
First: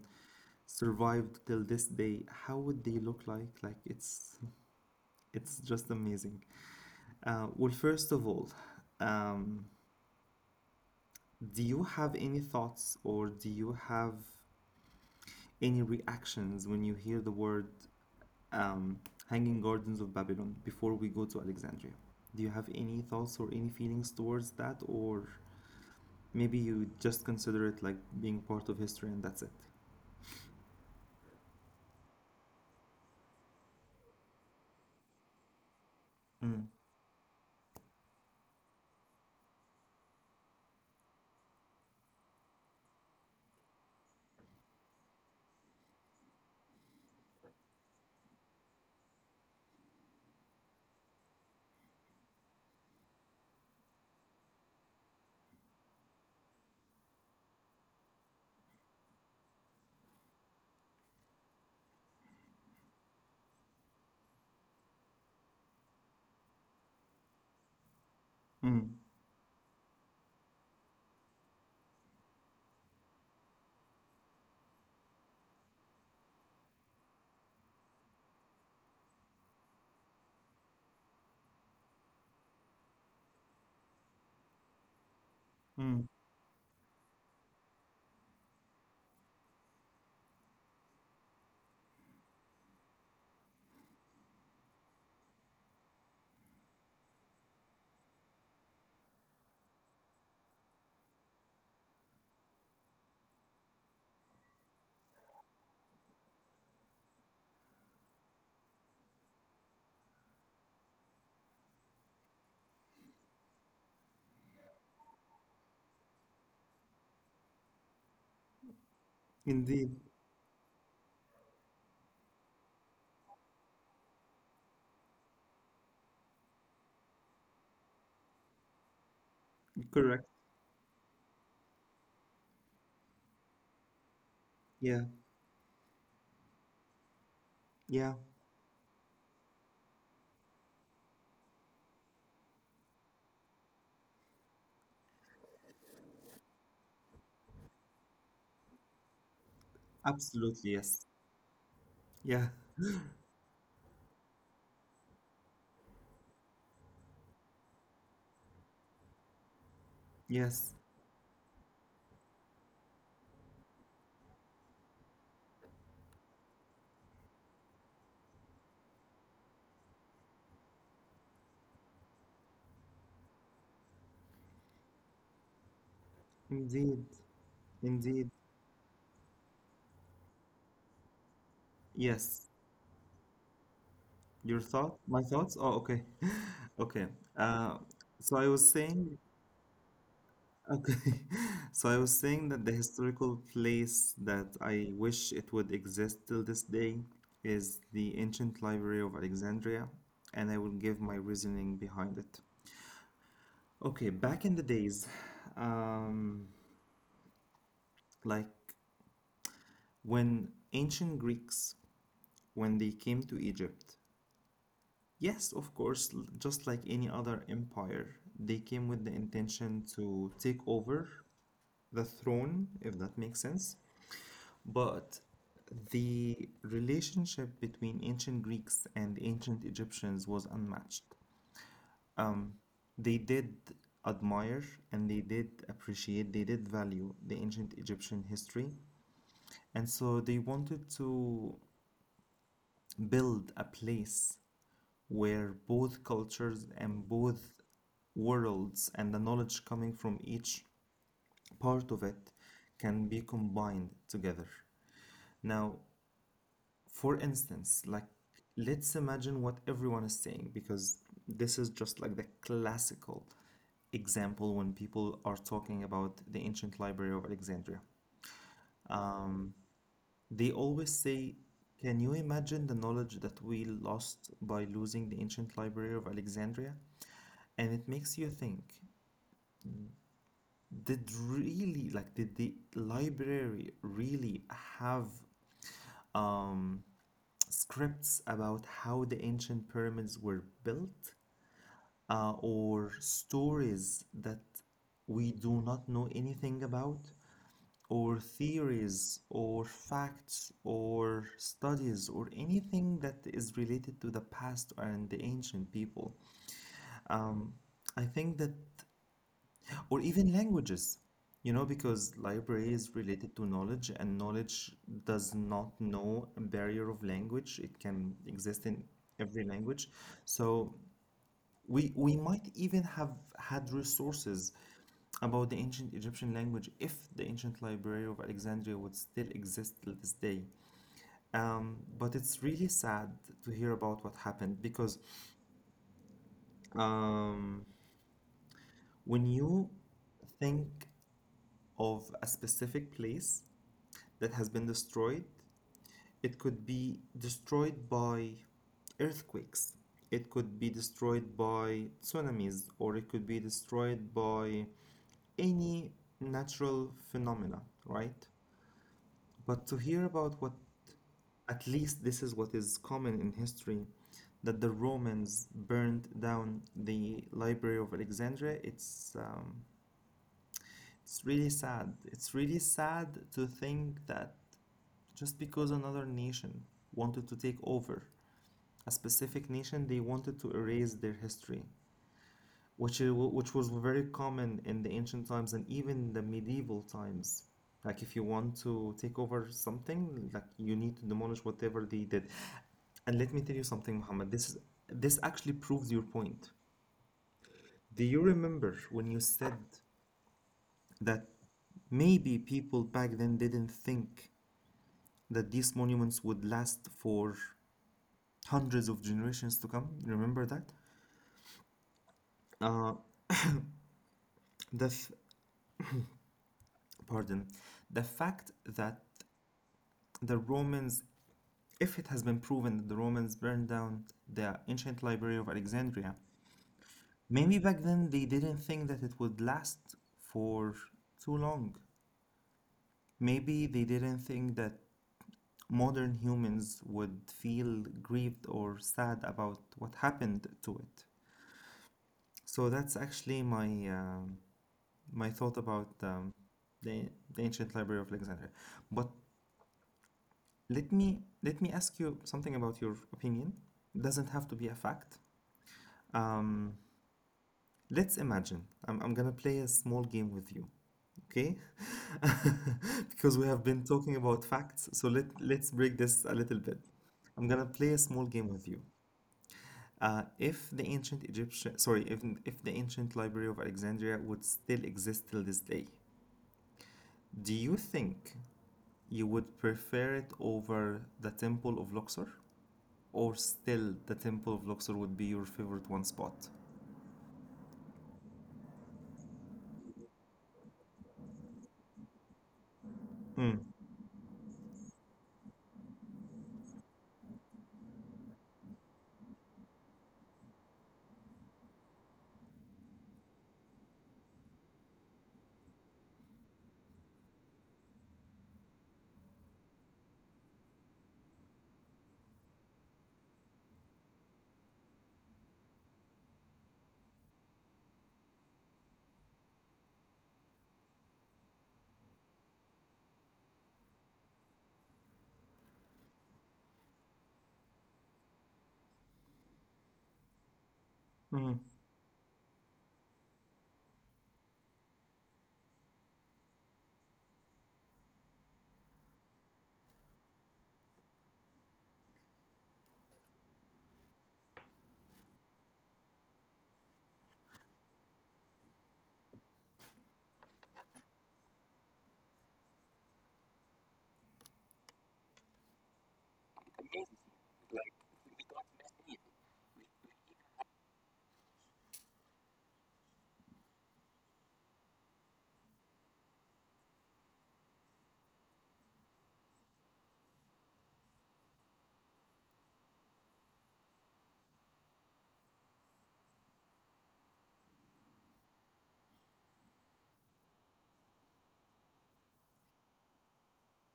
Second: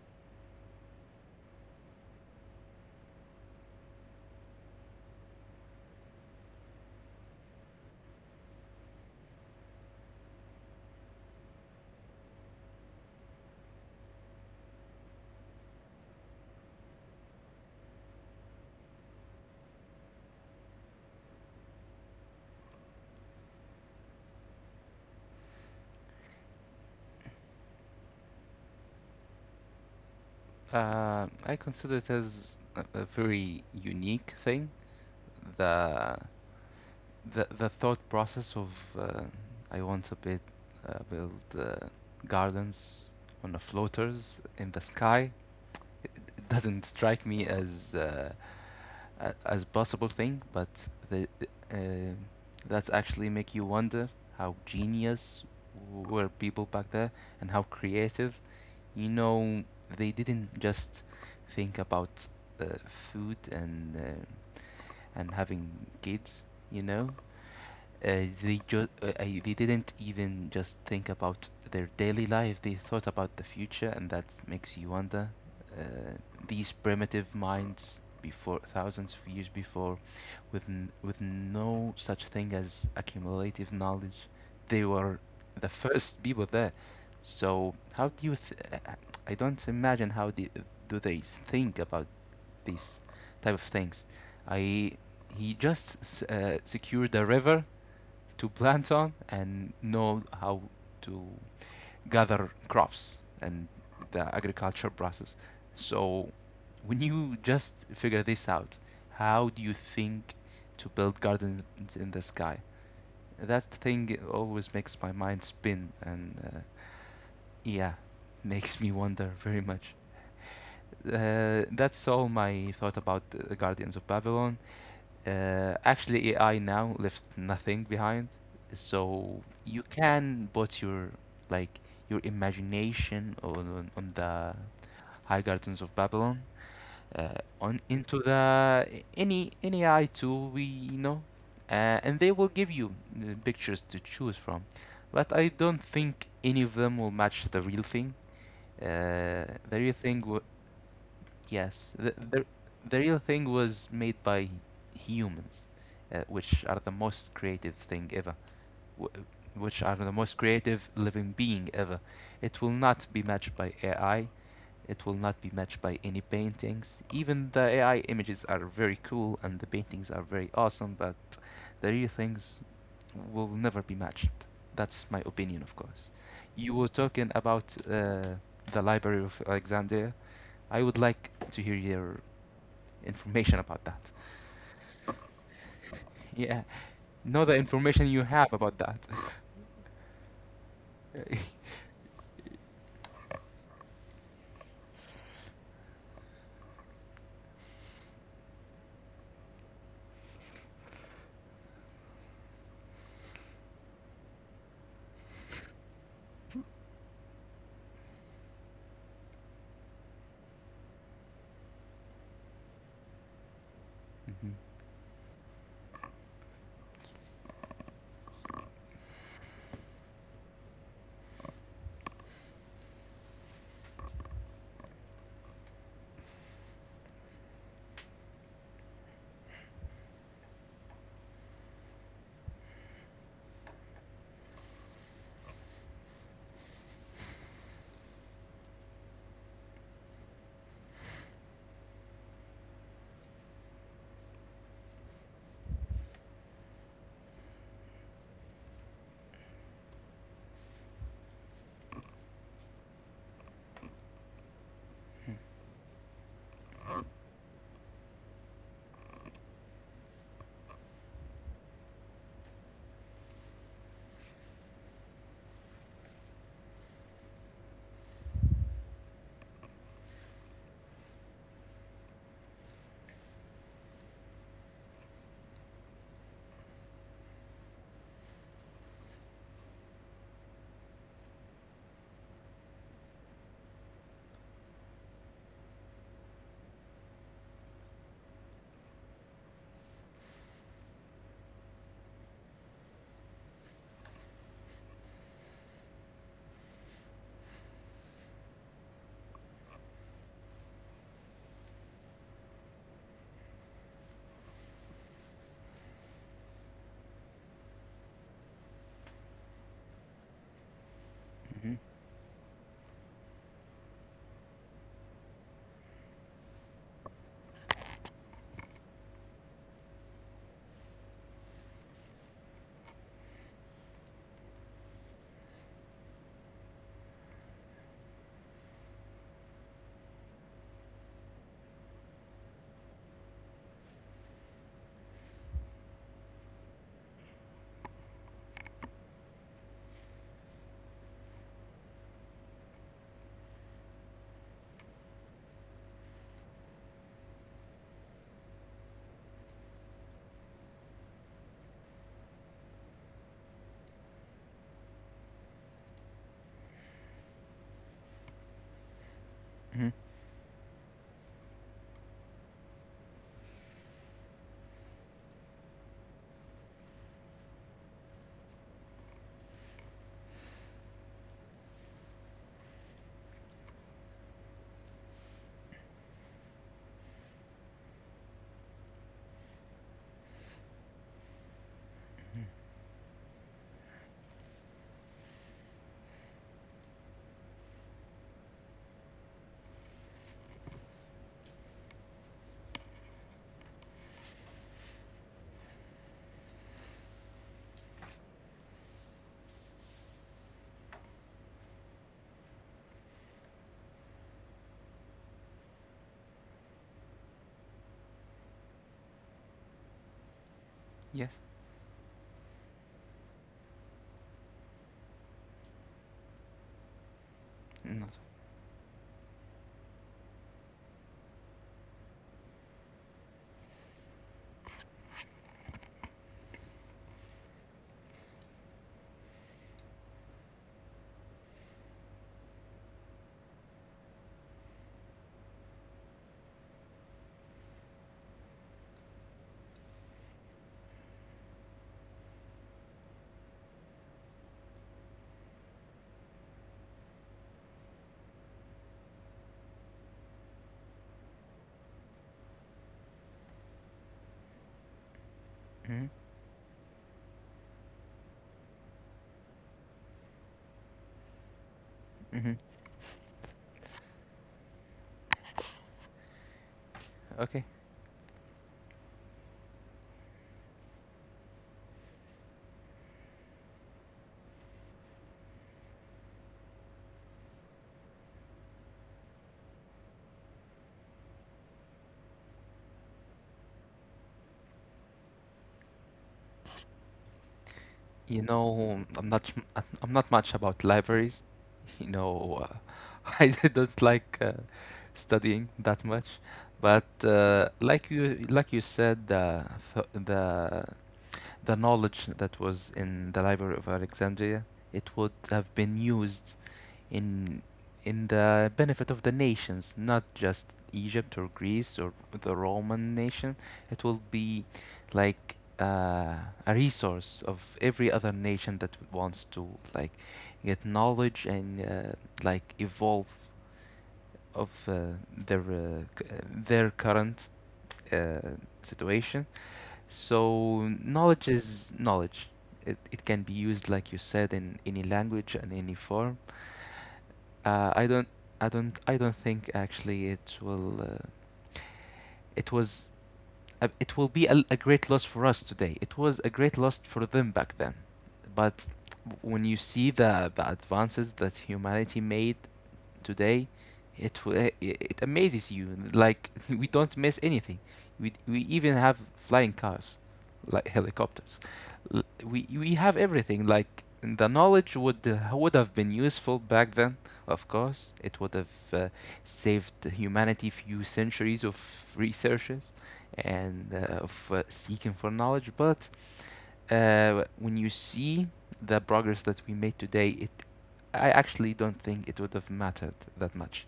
Speaker 1: survived till this day, how would they look like? Like it's just amazing. Well, first of all, um, do you have any thoughts or do you have any reactions when you hear the word um, "Hanging Gardens of Babylon"? Before we go to Alexandria, do you have any thoughts or any feelings towards that, or maybe you just consider it like being part of history and that's it?
Speaker 2: I consider it as a very unique thing. The
Speaker 1: Mm.
Speaker 2: the the thought process of, I want to build gardens on the floaters in the sky, doesn't strike me as possible thing, but uh, that's actually make you wonder how genius were people back there and how creative. You know, they didn't just think about food and having kids. You know, they
Speaker 1: Mm.
Speaker 2: just they didn't even just think about their daily life. They thought about the future, and that makes you wonder. Uh, these primitive minds before thousands of years before, with with no such thing as accumulative knowledge. They were the
Speaker 1: Mm.
Speaker 2: first people there. So how do you? Uh, I don't imagine how the, do they think about these type of things. I, he just secured a river to plant on and know how to gather crops and the agriculture process. So when you just figure this out, how do you think to build gardens in the sky? That thing always makes my mind spin and, yeah, *laughs* makes me wonder very
Speaker 1: Indeed,
Speaker 2: much. That's all my thought about the Guardians of Babylon. Actually, AI now left nothing behind, so you
Speaker 1: correct.
Speaker 2: can put your like your imagination on the
Speaker 1: Yeah,
Speaker 2: High Gardens of Babylon on
Speaker 1: yeah.
Speaker 2: into the any AI tool we know, and they will give you pictures to choose from. But I don't think any of them will match the real thing. The real thing w—
Speaker 1: Absolutely, yes.
Speaker 2: yes,
Speaker 1: Yeah,
Speaker 2: the real thing was made by humans, which are the most creative thing ever, w- which are the most
Speaker 1: yes,
Speaker 2: creative living being ever. It will not be matched by AI. It will not be matched by any paintings. Even the AI images are very cool and the paintings are very awesome, but the real things will never be matched. That's my opinion, of course. You
Speaker 1: indeed,
Speaker 2: were talking about
Speaker 1: indeed,
Speaker 2: the Library of Alexandria. I would like to hear your
Speaker 1: yes.
Speaker 2: information about that. *laughs*
Speaker 1: Your thought, my thoughts? Oh, okay, *laughs*
Speaker 2: Yeah,
Speaker 1: okay.
Speaker 2: know the
Speaker 1: Uh,
Speaker 2: information
Speaker 1: so
Speaker 2: you
Speaker 1: I was
Speaker 2: have about
Speaker 1: saying,
Speaker 2: that.
Speaker 1: okay,
Speaker 2: *laughs*
Speaker 1: *laughs* so I was saying that the historical place that I wish it would exist till this day is the ancient library of Alexandria, and I will give my reasoning behind it. Okay, back in the days, um, like when ancient Greeks, when they came to Egypt,
Speaker 2: Mhm.
Speaker 1: yes, of course, just like any other empire, they came with the intention to take over the throne, if that makes sense. But the relationship between ancient Greeks and ancient Egyptians was unmatched. Um, they did admire and they did appreciate, they did value the ancient Egyptian history. And so they wanted to build a place where both cultures and both worlds and the knowledge coming from each part of it can be combined together. Now, for instance, like let's imagine what everyone is saying because this is just like the classical example when people are talking about the ancient library of Alexandria. Um, They always say, can you imagine the knowledge that we lost by losing the ancient library of Alexandria? And it makes you think, did really, like, did the library really have um, scripts about how the ancient pyramids were built? Or stories that we do not know anything about? Or theories or facts or studies or anything that is related to the past and the ancient people. Um, I think that, or even languages, you know,
Speaker 2: Mhm.
Speaker 1: because library is related to knowledge and knowledge does not know a barrier of language. It can exist in every language. So we might even have had resources about the ancient Egyptian language if the ancient library of Alexandria would still exist till this day. But it's really sad to hear about what happened because um, when you think of a specific place that has been destroyed, it could be destroyed by earthquakes. It could be destroyed by tsunamis, or it could be destroyed by any natural phenomena, right? But to
Speaker 2: Mhm.
Speaker 1: hear about what, at least this is what is common in history, that the Romans burned down the Library of Alexandria, it's really sad. It's really sad to think that just because another nation wanted to take over a specific nation, they wanted to erase their history, which is, which was very common in the ancient times and even the medieval times. Like if you want to take over something, like you need to demolish whatever they did. And let me tell you something, Muhammad. This actually proves your point. Do you remember when you said that maybe people back then didn't think that these monuments would last for hundreds of generations to come? Remember that?
Speaker 2: Yes.
Speaker 1: Uh, the f- pardon, the
Speaker 2: Mm-hmm. Not—
Speaker 1: fact that the Romans if it has been proven that the Romans burned down the ancient library of Alexandria, maybe back then they didn't think that it would last for too long. Maybe they didn't think that modern humans would feel grieved or sad about what happened to it. So that's actually um my thought about the, the ancient library of Alexandria. But let me ask you something about your opinion. It doesn't have to be a fact.
Speaker 2: mhm.
Speaker 1: Um, Let's imagine I'm gonna play a small game with you, okay?
Speaker 2: Mhm.
Speaker 1: *laughs* Because we have been talking about facts, so let's break this a little bit. I'm
Speaker 2: Okay.
Speaker 1: gonna play a small game with you. If the ancient Egyptian, sorry, if the ancient Library of Alexandria would still exist till this day, do you think you would prefer it over the Temple of Luxor, or still the Temple of Luxor would be your favorite one spot?
Speaker 2: You know, I'm not, I'm not much about libraries. *laughs* You know, uh, *laughs* I
Speaker 1: Mm.
Speaker 2: don't like studying that much. But like you, like you said, the knowledge that was in the Library of Alexandria, it would have been used in in the benefit of the nations, not just Egypt or Greece or the Roman nation. It will be like a resource of every other nation that wants to like get knowledge and, like, evolve of their current uh, situation. So knowledge
Speaker 1: Mm.
Speaker 2: is knowledge. It can be used like you said in any language and any form. I don't, I don't think actually it will. It was, it will be a great loss for us today. It was a great loss for them back then, but when you see the advances that humanity made today, it it amazes you. Like *laughs* we don't miss anything. We even have flying cars, like helicopters. We have everything. Like the knowledge would have been useful back then. Of course, it would have saved humanity few centuries of researches and of seeking for knowledge. But when you see the progress that we made today, it I actually don't think it would have mattered that much.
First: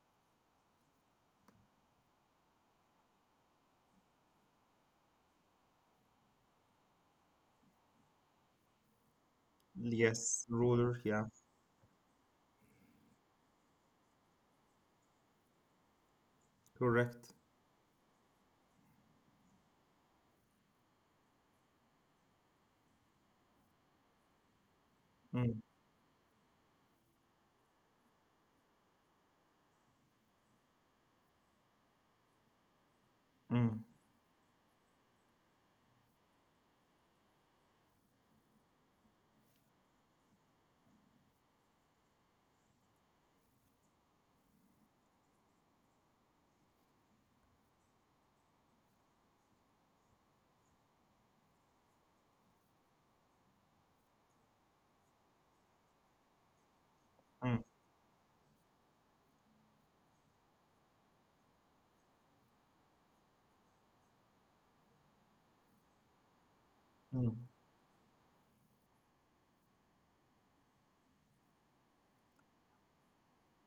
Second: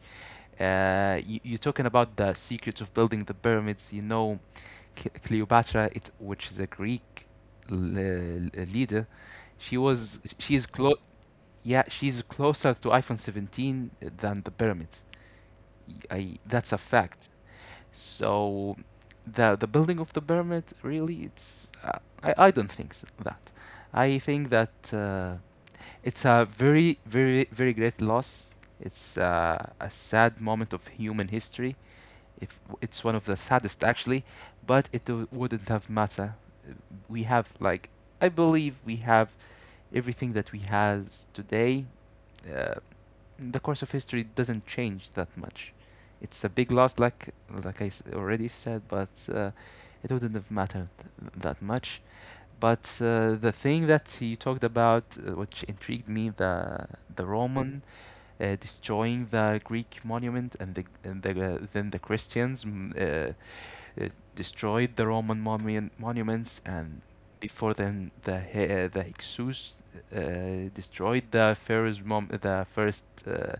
Speaker 2: You're talking about the secrets of building the pyramids. You know, Cleopatra, which is a Greek leader,
Speaker 1: Yes,
Speaker 2: she's close.
Speaker 1: ruler, yeah,
Speaker 2: Yeah, she's closer to iPhone 17 than the pyramids. I That's a fact.
Speaker 1: correct.
Speaker 2: So the building of the pyramid really I don't think that. I think that
Speaker 1: Mm.
Speaker 2: it's a very, very, very great loss. It's a sad moment of human history. If it's one of the saddest actually, but it wouldn't have matter. We have like I believe we have everything that we has today. Uh, the course of history doesn't change that much. It's a big loss, like already said, but it wouldn't have mattered that much. But the thing that you talked about, which intrigued me, the
Speaker 1: Mm.
Speaker 2: Roman destroying the Greek monument, and then the Christians uh, destroyed the Roman monuments, and
Speaker 1: Mm.
Speaker 2: before then the Hyksos destroyed the pharaoh's the first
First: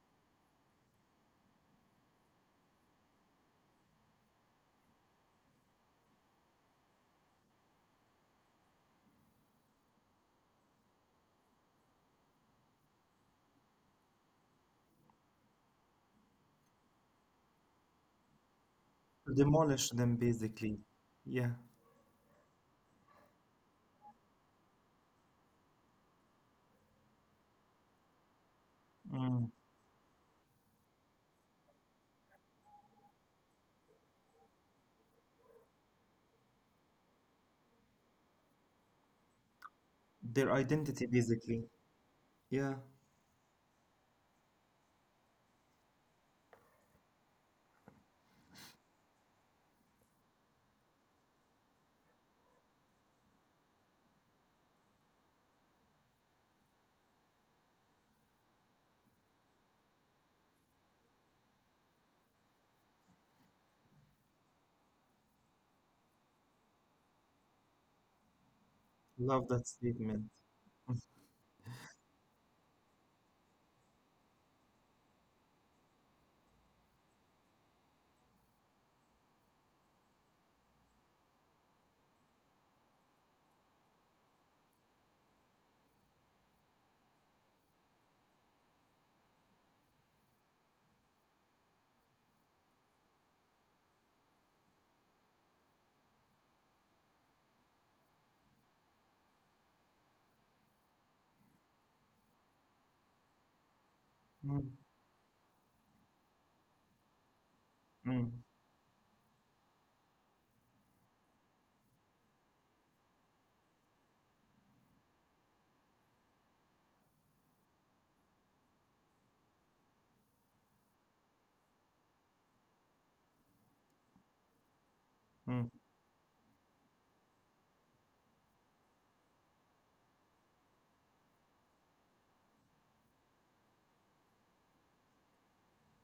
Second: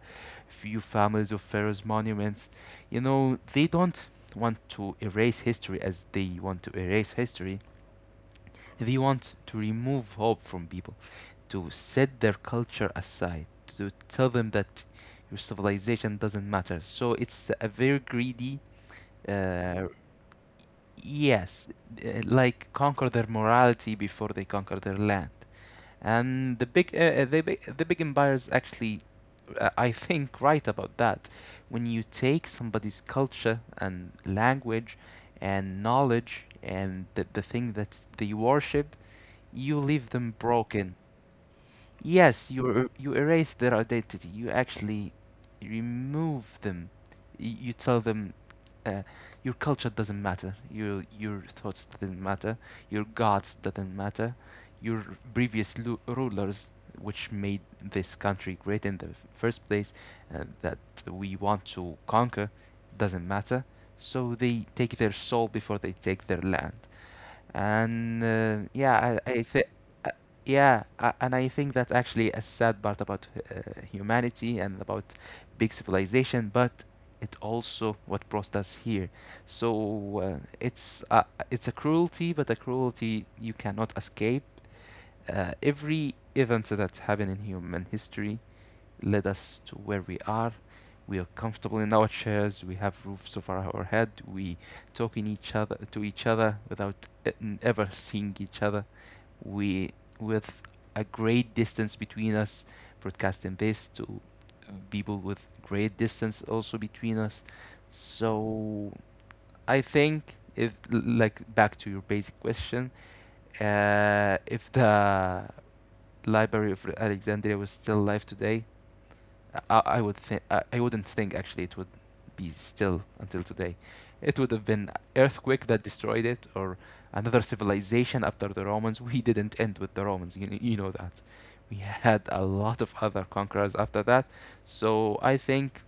Speaker 2: few families of pharaoh's monuments. You know, they don't want to erase history as they want to erase history. They want to remove hope from people, to set their culture aside, to tell them that your civilization doesn't matter. So it's a very greedy
Speaker 1: To demolish
Speaker 2: uh,
Speaker 1: them basically. Yeah.
Speaker 2: Yes, like conquer their morality before they conquer their land. And the big, the big empires actually,
Speaker 1: Mm.
Speaker 2: I think, right about that. When you take somebody's culture and language and knowledge and the thing that they worship, you leave them
Speaker 1: Their
Speaker 2: broken.
Speaker 1: identity basically.
Speaker 2: Yes,
Speaker 1: Yeah.
Speaker 2: you erase their identity. You actually remove them. You tell them uh, your culture doesn't matter. Your thoughts doesn't matter. Your gods doesn't matter. Your previous rulers, which made this country great in the first place, that we want to conquer, doesn't matter. So they take their soul before they take their land. And yeah,
Speaker 1: Love
Speaker 2: I
Speaker 1: that
Speaker 2: think,
Speaker 1: statement.
Speaker 2: yeah, and I think that's actually a sad part about humanity and about big civilization, but it also what brought us here. So it's a cruelty, but a cruelty you cannot escape. Every event that's happened in human history led us to where we are. We are comfortable in our chairs. We have roofs over our head. We talk in each other to each other without e- ever seeing each other. We, with a great distance between us, broadcasting this to
Speaker 1: Mm.
Speaker 2: people with great distance also between us.
Speaker 1: Mm.
Speaker 2: So I think, if like back to your basic question, if the Library of Alexandria was still alive today, I wouldn't think actually it would be still until today. It would have been
Speaker 1: Mm.
Speaker 2: earthquake that destroyed it, or another civilization after the Romans. We didn't end with the Romans. You know that. We had a lot of other conquerors after that. So I think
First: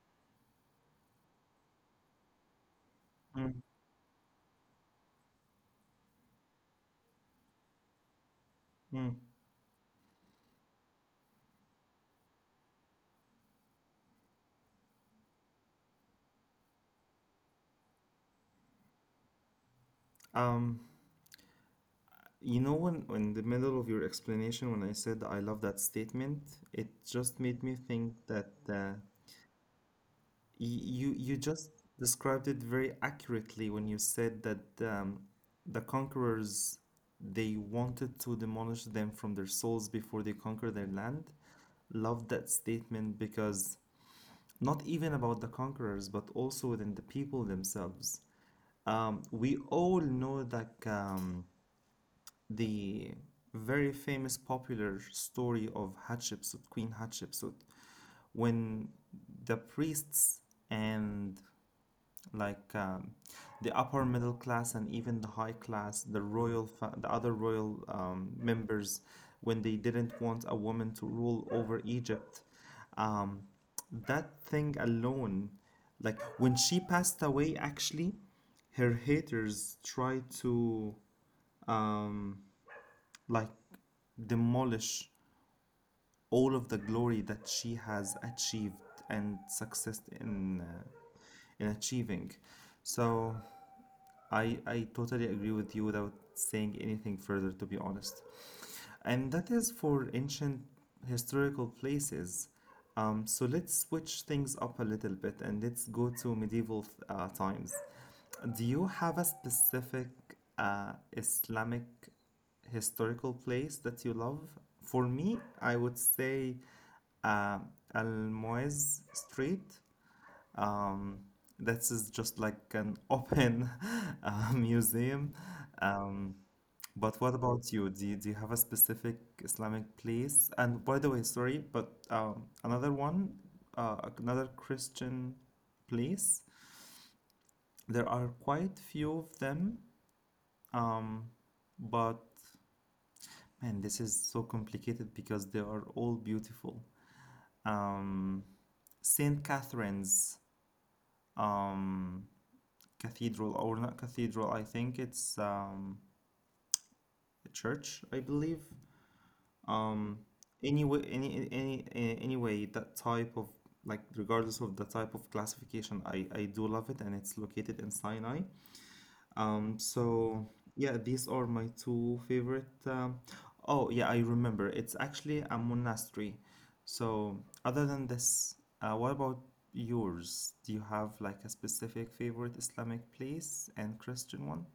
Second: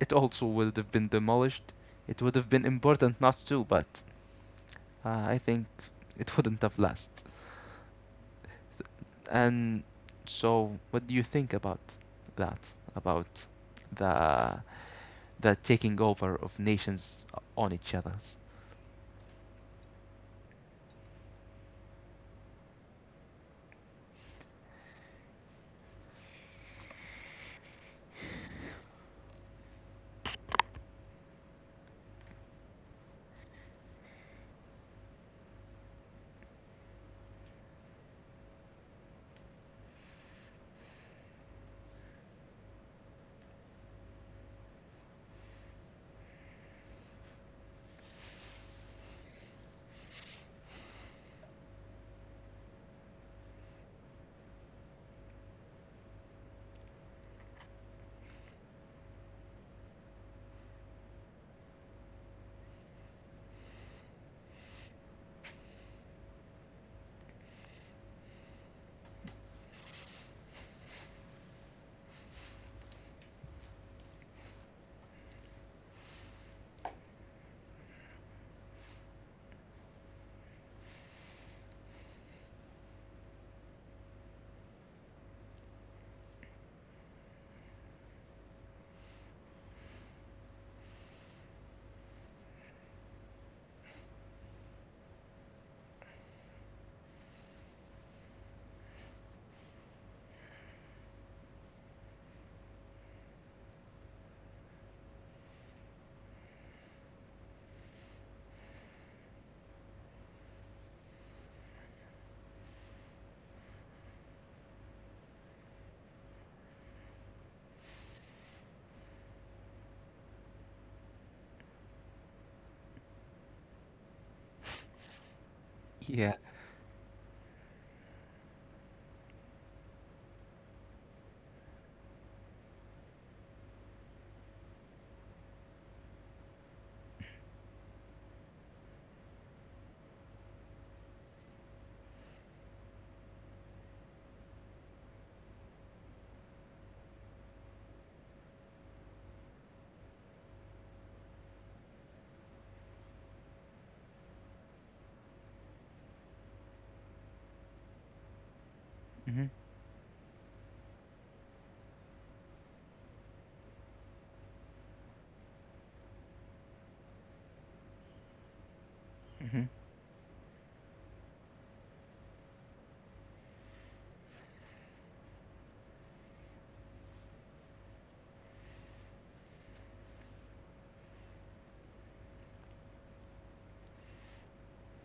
Speaker 2: it also would have been demolished. It would have been important not
Speaker 1: Mm.
Speaker 2: to, but I think it wouldn't have lasted.
Speaker 1: Mm.
Speaker 2: And so, what do you think about that? About the the taking over of nations on each other.
Speaker 1: Um, you know when in the middle of your explanation when I said I love that statement, it just made me think that you you just described it very accurately when you said that the conquerors they wanted to demolish them from their souls before they conquer their land. Love that statement because not even about the conquerors, but also within the people themselves. We all know that the very famous popular story of Hatshepsut, Queen Hatshepsut, when the priests and like um, the upper middle class and even the high class, the royal, the other royal members, when they didn't want a woman to rule over Egypt, um, that thing alone, like when she passed away, actually, her haters tried to um, like demolish all of the glory that she has achieved and success in achieving. So I totally agree with you without saying anything further, to be honest. And that is for ancient historical places. So let's switch things up a little bit and let's go to medieval times. Do you have a specific Islamic historical place that you love? For me, I would say uh, Al Muez Street, um, this is just like an open *laughs* museum.
Speaker 2: Yeah.
Speaker 1: Um, but what about you? Do you have a specific Islamic place? And by the way, sorry, but another one, another Christian place. There are quite few of them, um, but man, this is so complicated because they are all beautiful. Um, Saint Catherine's. Um, cathedral or not cathedral, I think it's a church, I believe.
Speaker 2: Hmm.
Speaker 1: um anyway, anyway, that type of, like, regardless of the type of classification, I do love it, and it's located in Sinai.
Speaker 2: Hmm.
Speaker 1: So yeah, these are my two favorite. Oh yeah, I remember, it's actually a monastery. So other than this, what about yours? Do you have like a specific favorite Islamic place and Christian one?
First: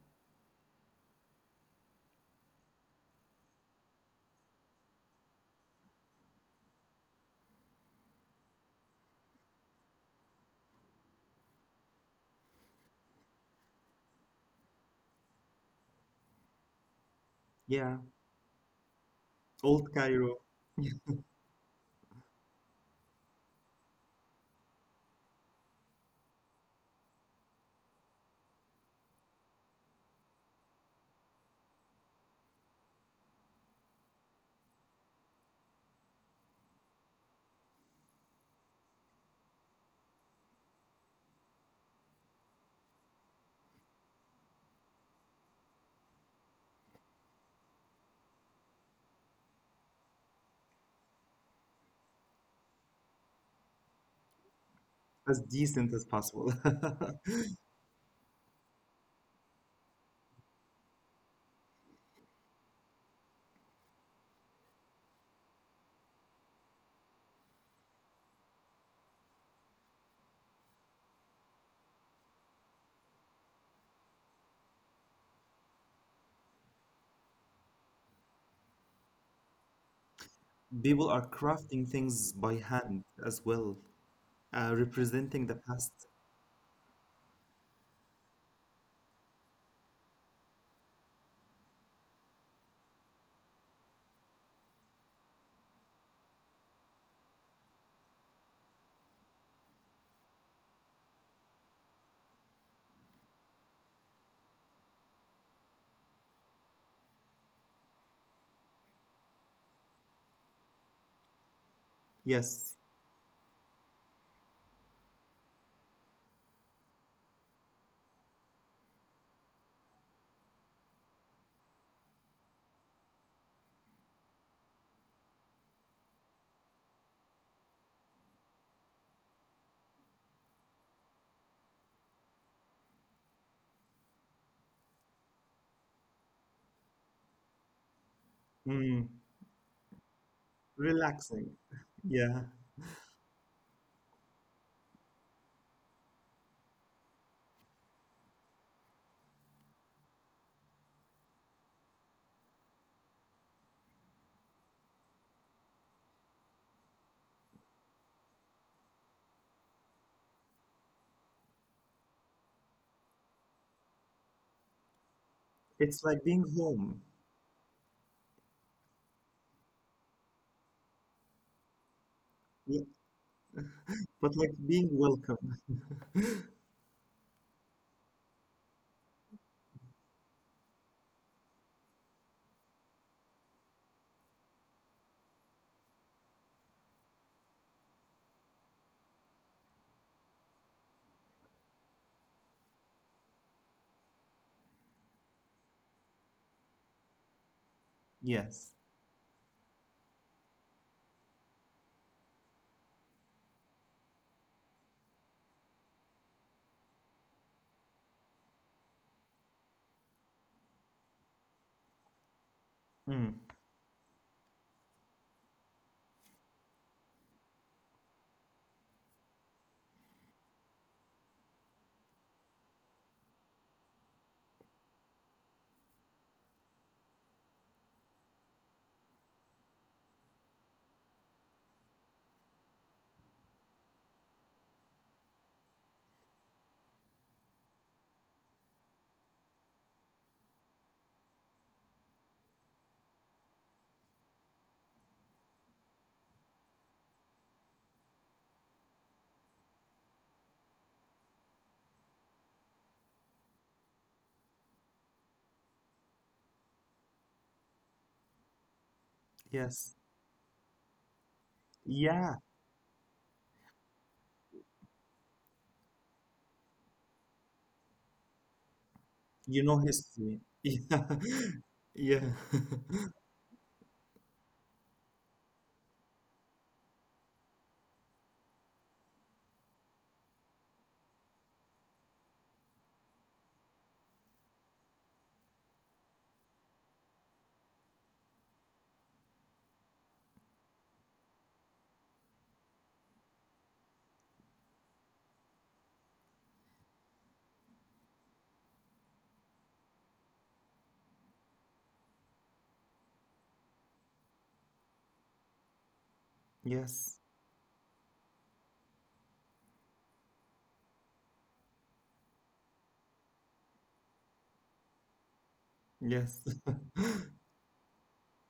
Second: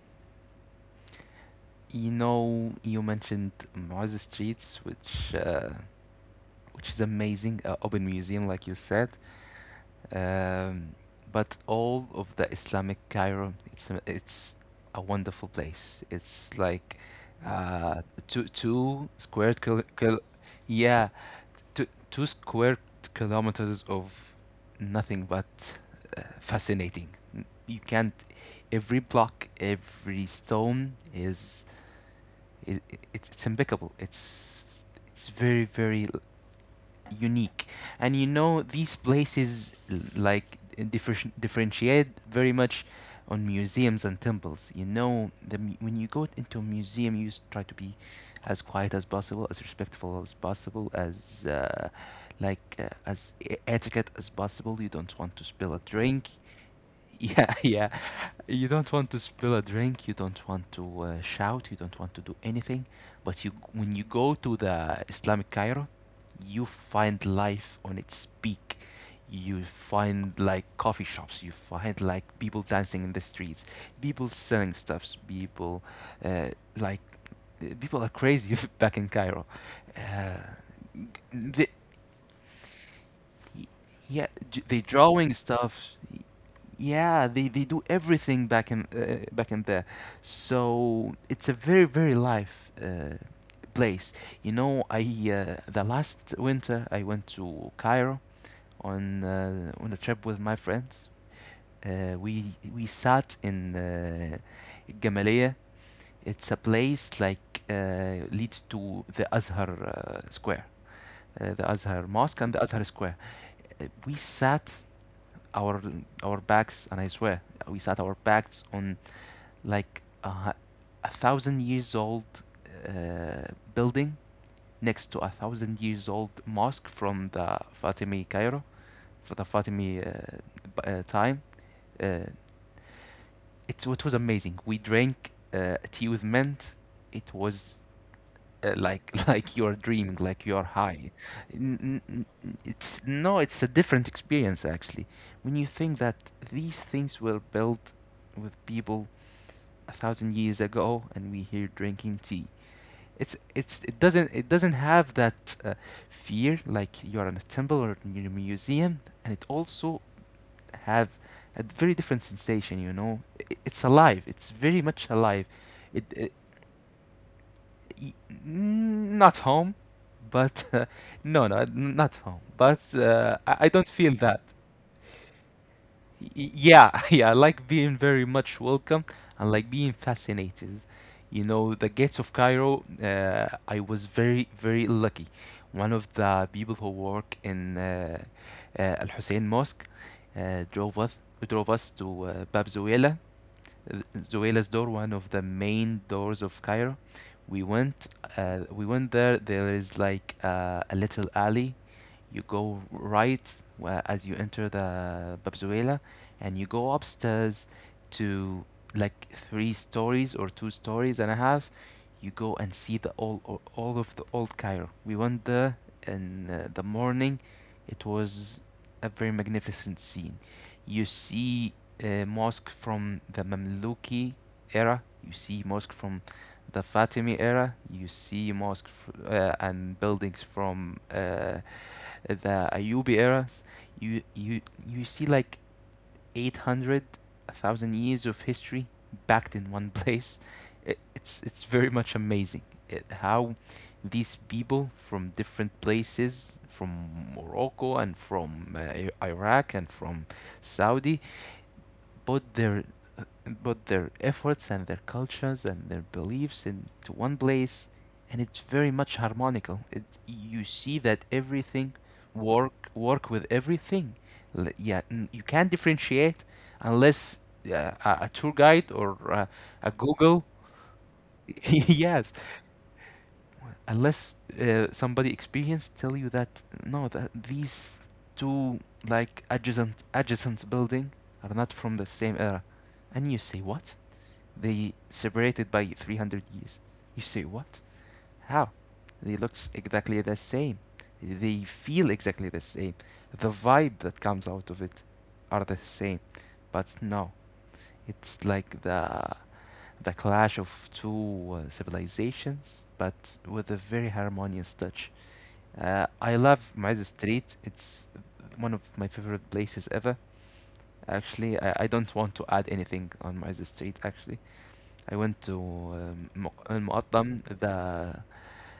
Speaker 2: You know, you mentioned Muaz Streets, which is amazing, open museum, like you said. Um, but all of the Islamic Cairo, it's a wonderful place. It's like uh,
Speaker 1: Yeah,
Speaker 2: two square
Speaker 1: old Cairo,
Speaker 2: yeah, two square kilometers of nothing but fascinating. You can't every block, every stone is it, it's impeccable. It's very, very unique, and you know these places like differentiate very much on museums and temples. You know, when you go into a museum, you try to be as quiet as possible, as respectful as possible, as etiquette as possible. You don't want to
Speaker 1: as
Speaker 2: spill a
Speaker 1: decent
Speaker 2: drink.
Speaker 1: as
Speaker 2: *laughs*
Speaker 1: possible.
Speaker 2: Yeah,
Speaker 1: *laughs*
Speaker 2: yeah. You don't want to spill a drink. You don't want to shout. You don't want to do anything. But you, when you go to the Islamic Cairo, you find life on its peak. You find like coffee shops. You find like people dancing in the streets. People selling stuffs. People uh, like people are crazy *laughs* back in Cairo. Uh,
Speaker 1: People are
Speaker 2: the
Speaker 1: crafting things by hand as
Speaker 2: Y-
Speaker 1: well,
Speaker 2: Yeah, they drawing
Speaker 1: representing the
Speaker 2: stuff.
Speaker 1: past.
Speaker 2: Yeah, they do everything back in back in there. So it's a very, very live place. You know, I the last winter I went to Cairo on a trip with my friends. Uh, we we sat in Gamaleya. It's a place like leads to the Azhar Square, the Azhar Mosque and the Azhar
Speaker 1: Yes,
Speaker 2: Square. We sat our our backs, and I swear we sat our backs on like a thousand years old uh, building next to a thousand years old mosque from the Fatimi Cairo for the Fatimi time. Uh, it was amazing. We drank tea with mint. It was like
Speaker 1: mm,
Speaker 2: *laughs* like you're dreaming, like you're high.
Speaker 1: relaxing.
Speaker 2: N- n- n-
Speaker 1: Yeah,
Speaker 2: It's no, it's a different experience actually. When you think that these things were built with people a thousand years ago, and we here drinking tea, it doesn't have that fear like you're in a temple or in a museum, and it also have a very different sensation. You know, it's alive. It's very much alive. It,
Speaker 1: it's
Speaker 2: it
Speaker 1: like being home,
Speaker 2: y- Not home, but *laughs* no, no, not home. But
Speaker 1: yeah.
Speaker 2: uh, I, I don't feel that.
Speaker 1: But like being welcome.
Speaker 2: Yeah, *laughs* yeah, I like being very much welcome and like being fascinated. You know, the gates of Cairo, I was very, very lucky. One of the people who work in Al Hussein Mosque drove us to Bab Zuwaylah uh, door, one of the main doors of Cairo. We went, we
Speaker 1: Yes,
Speaker 2: went there. There is like a little alley. You go right as you enter the Bab Zoela, and you go upstairs to like three stories or two stories and a half, you go and see the
Speaker 1: mm,
Speaker 2: all of the old Cairo. We went there in the morning. It was a very magnificent scene. You see a mosque from the Mamluki era. You see mosque from the Fatimi era. You see mosque and buildings from the Ayyubi eras. You you you see like 800, 1000 years of history backed in one *laughs* place. It's very much amazing, how these people from different places, from Morocco and from Iraq and from Saudi, both their uh, both their efforts and their cultures and their beliefs into one place, and it's very much harmonical. It,
Speaker 1: yes,
Speaker 2: you see that everything
Speaker 1: yeah,
Speaker 2: work with everything. Yeah, you can't differentiate unless a tour guide or a
Speaker 1: you know
Speaker 2: google
Speaker 1: history. *laughs*
Speaker 2: *laughs* yes,
Speaker 1: Yeah, yeah, *laughs*
Speaker 2: unless somebody experienced tell you that no, that these two like adjacent building are not from the same era, and you say what, they separated by 300 years, you say what, how, they looks exactly the same, they feel exactly the same, the vibe that comes out of it are the same, but no, it's like the clash of two civilizations, but with a very harmonious touch. I love Maize
Speaker 1: yes,
Speaker 2: Street. It's one of my favorite places ever. Actually, I don't want to add anything on Maize Street. Actually, I went to
Speaker 1: yes. *laughs*
Speaker 2: Muqaddam. The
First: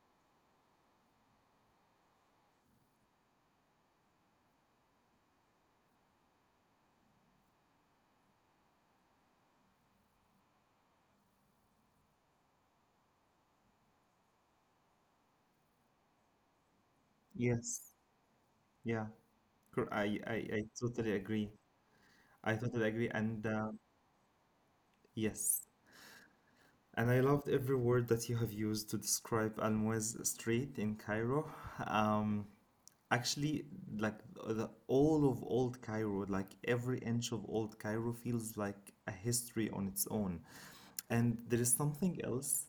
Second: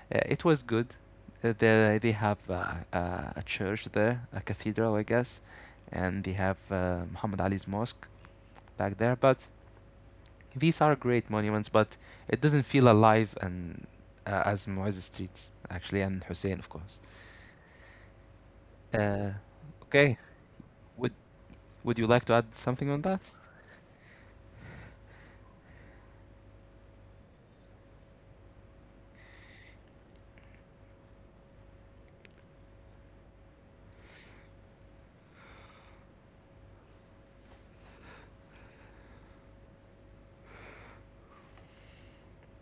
Speaker 2: It was good. There they have a church there, a cathedral, I guess, and they have Muhammad Ali's mosque back there. But these are great monuments, but it doesn't feel alive and as Mu'izz streets actually, and Hussein, of course.
Speaker 1: Yes, yeah,
Speaker 2: Uh, okay.
Speaker 1: I
Speaker 2: Would
Speaker 1: totally agree.
Speaker 2: Would you like to add
Speaker 1: I totally
Speaker 2: something on
Speaker 1: agree.
Speaker 2: that?
Speaker 1: And yes, and I loved every word that you have used to describe Al Muez Street in Cairo. Um, actually, like the all of old Cairo, like every inch of old Cairo feels like a history on its own. And there is something else.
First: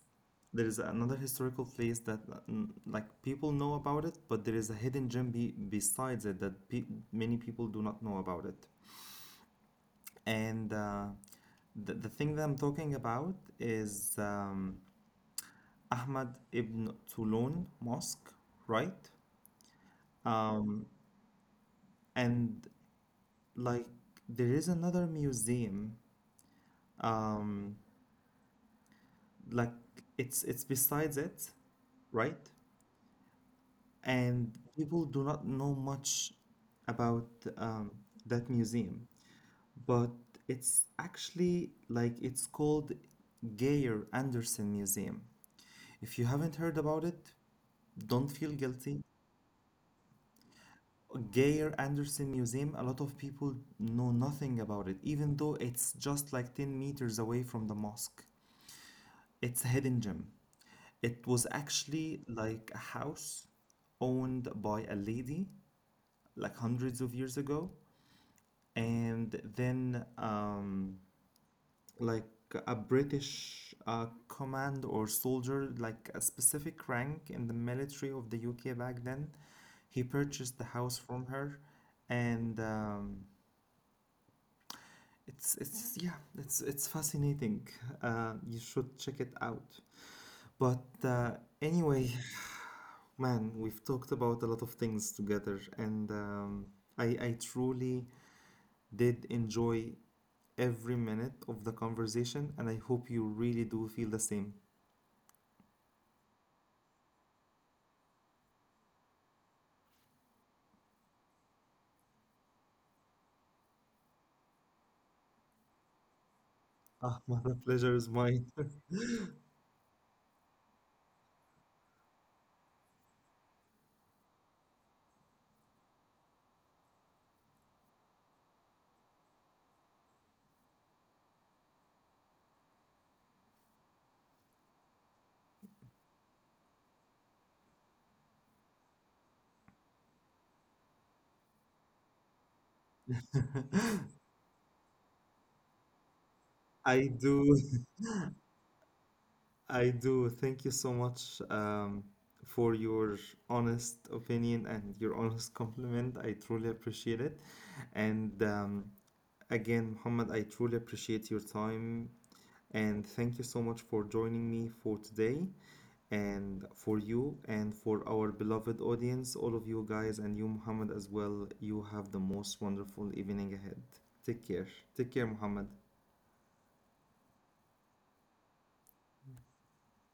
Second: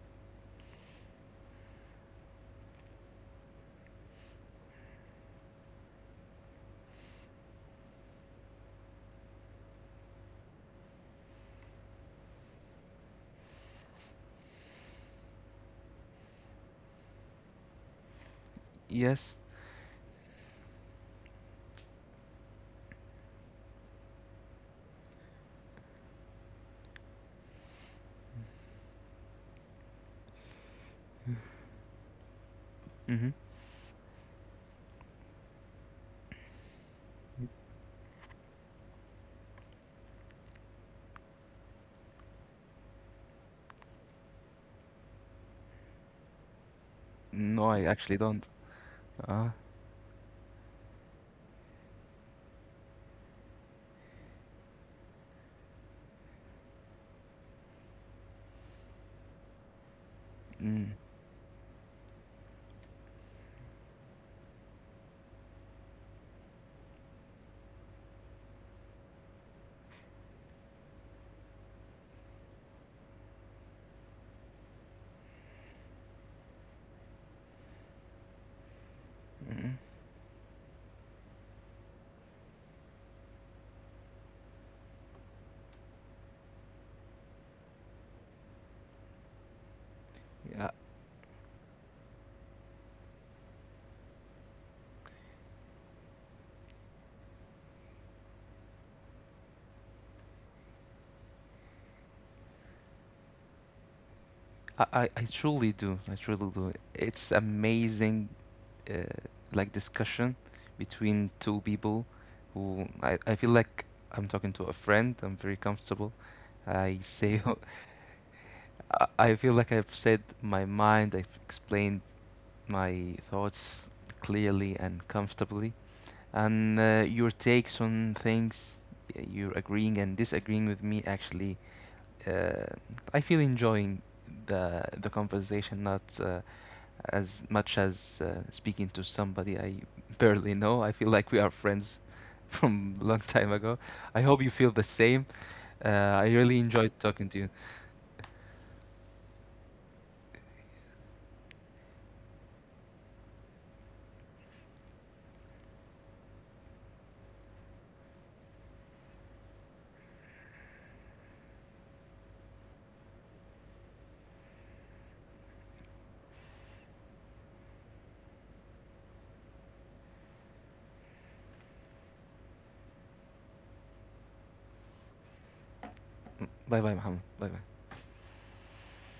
Speaker 1: There is another historical place that like people know about it, but there is a hidden gem be besides it that pe many people do not know about it. And the thing that I'm talking about is Ahmad ibn Tulun Mosque, right?
Speaker 2: Yes.
Speaker 1: Um, and, like, there is another museum, um, like it's besides it, right?
Speaker 2: Mm-hmm.
Speaker 1: And people do not know much about um, that museum, but it's actually, like, it's called Geyer Anderson Museum. If you haven't heard about it,
Speaker 2: No, I
Speaker 1: don't
Speaker 2: actually
Speaker 1: feel
Speaker 2: don't.
Speaker 1: guilty.
Speaker 2: Ah.
Speaker 1: Geyer Anderson Museum, a lot of people know nothing about it, even though it's just like 10 meters away from the mosque. It's a hidden gem.
Speaker 2: Mm.
Speaker 1: It was actually like a house owned by a lady like hundreds of years ago, and then like a British command or soldier, like a specific rank in the military of the UK back then, he
Speaker 2: Mm.
Speaker 1: purchased the house from her and it's yeah, it's fascinating. You should check it out. But
Speaker 2: Yeah.
Speaker 1: anyway, man, we've talked about a lot of things together, and I truly did enjoy every minute of the conversation, and I hope you really do feel the same.
Speaker 2: I truly do. I truly do. It's amazing, uh, like discussion between two people who I feel like I'm talking to a friend. I'm very comfortable.
Speaker 1: Ah, *laughs*
Speaker 2: I *laughs*
Speaker 1: my
Speaker 2: say
Speaker 1: pleasure is mine.
Speaker 2: I feel like I've said my mind, I've explained my thoughts clearly and comfortably, and your takes on things, you're agreeing and disagreeing with me, actually, uh, I feel enjoying the conversation, not as much as speaking to somebody I barely know. I feel like we are friends *laughs* from a long time ago.
Speaker 1: *laughs*
Speaker 2: I hope you feel the same. Uh, I really
Speaker 1: I
Speaker 2: enjoyed
Speaker 1: do.
Speaker 2: talking to you.
Speaker 1: I do. Thank you so much, for your honest opinion and your honest *laughs* compliment. I truly appreciate it. And again, Muhammad, I truly appreciate your time. And thank you so much for joining me for today and for you and for our beloved audience, all of you guys, and you, Muhammad, as well. You have the most wonderful evening ahead. Take care. Take care, Muhammad.
Speaker 2: Bye bye, Muhammad. Bye bye.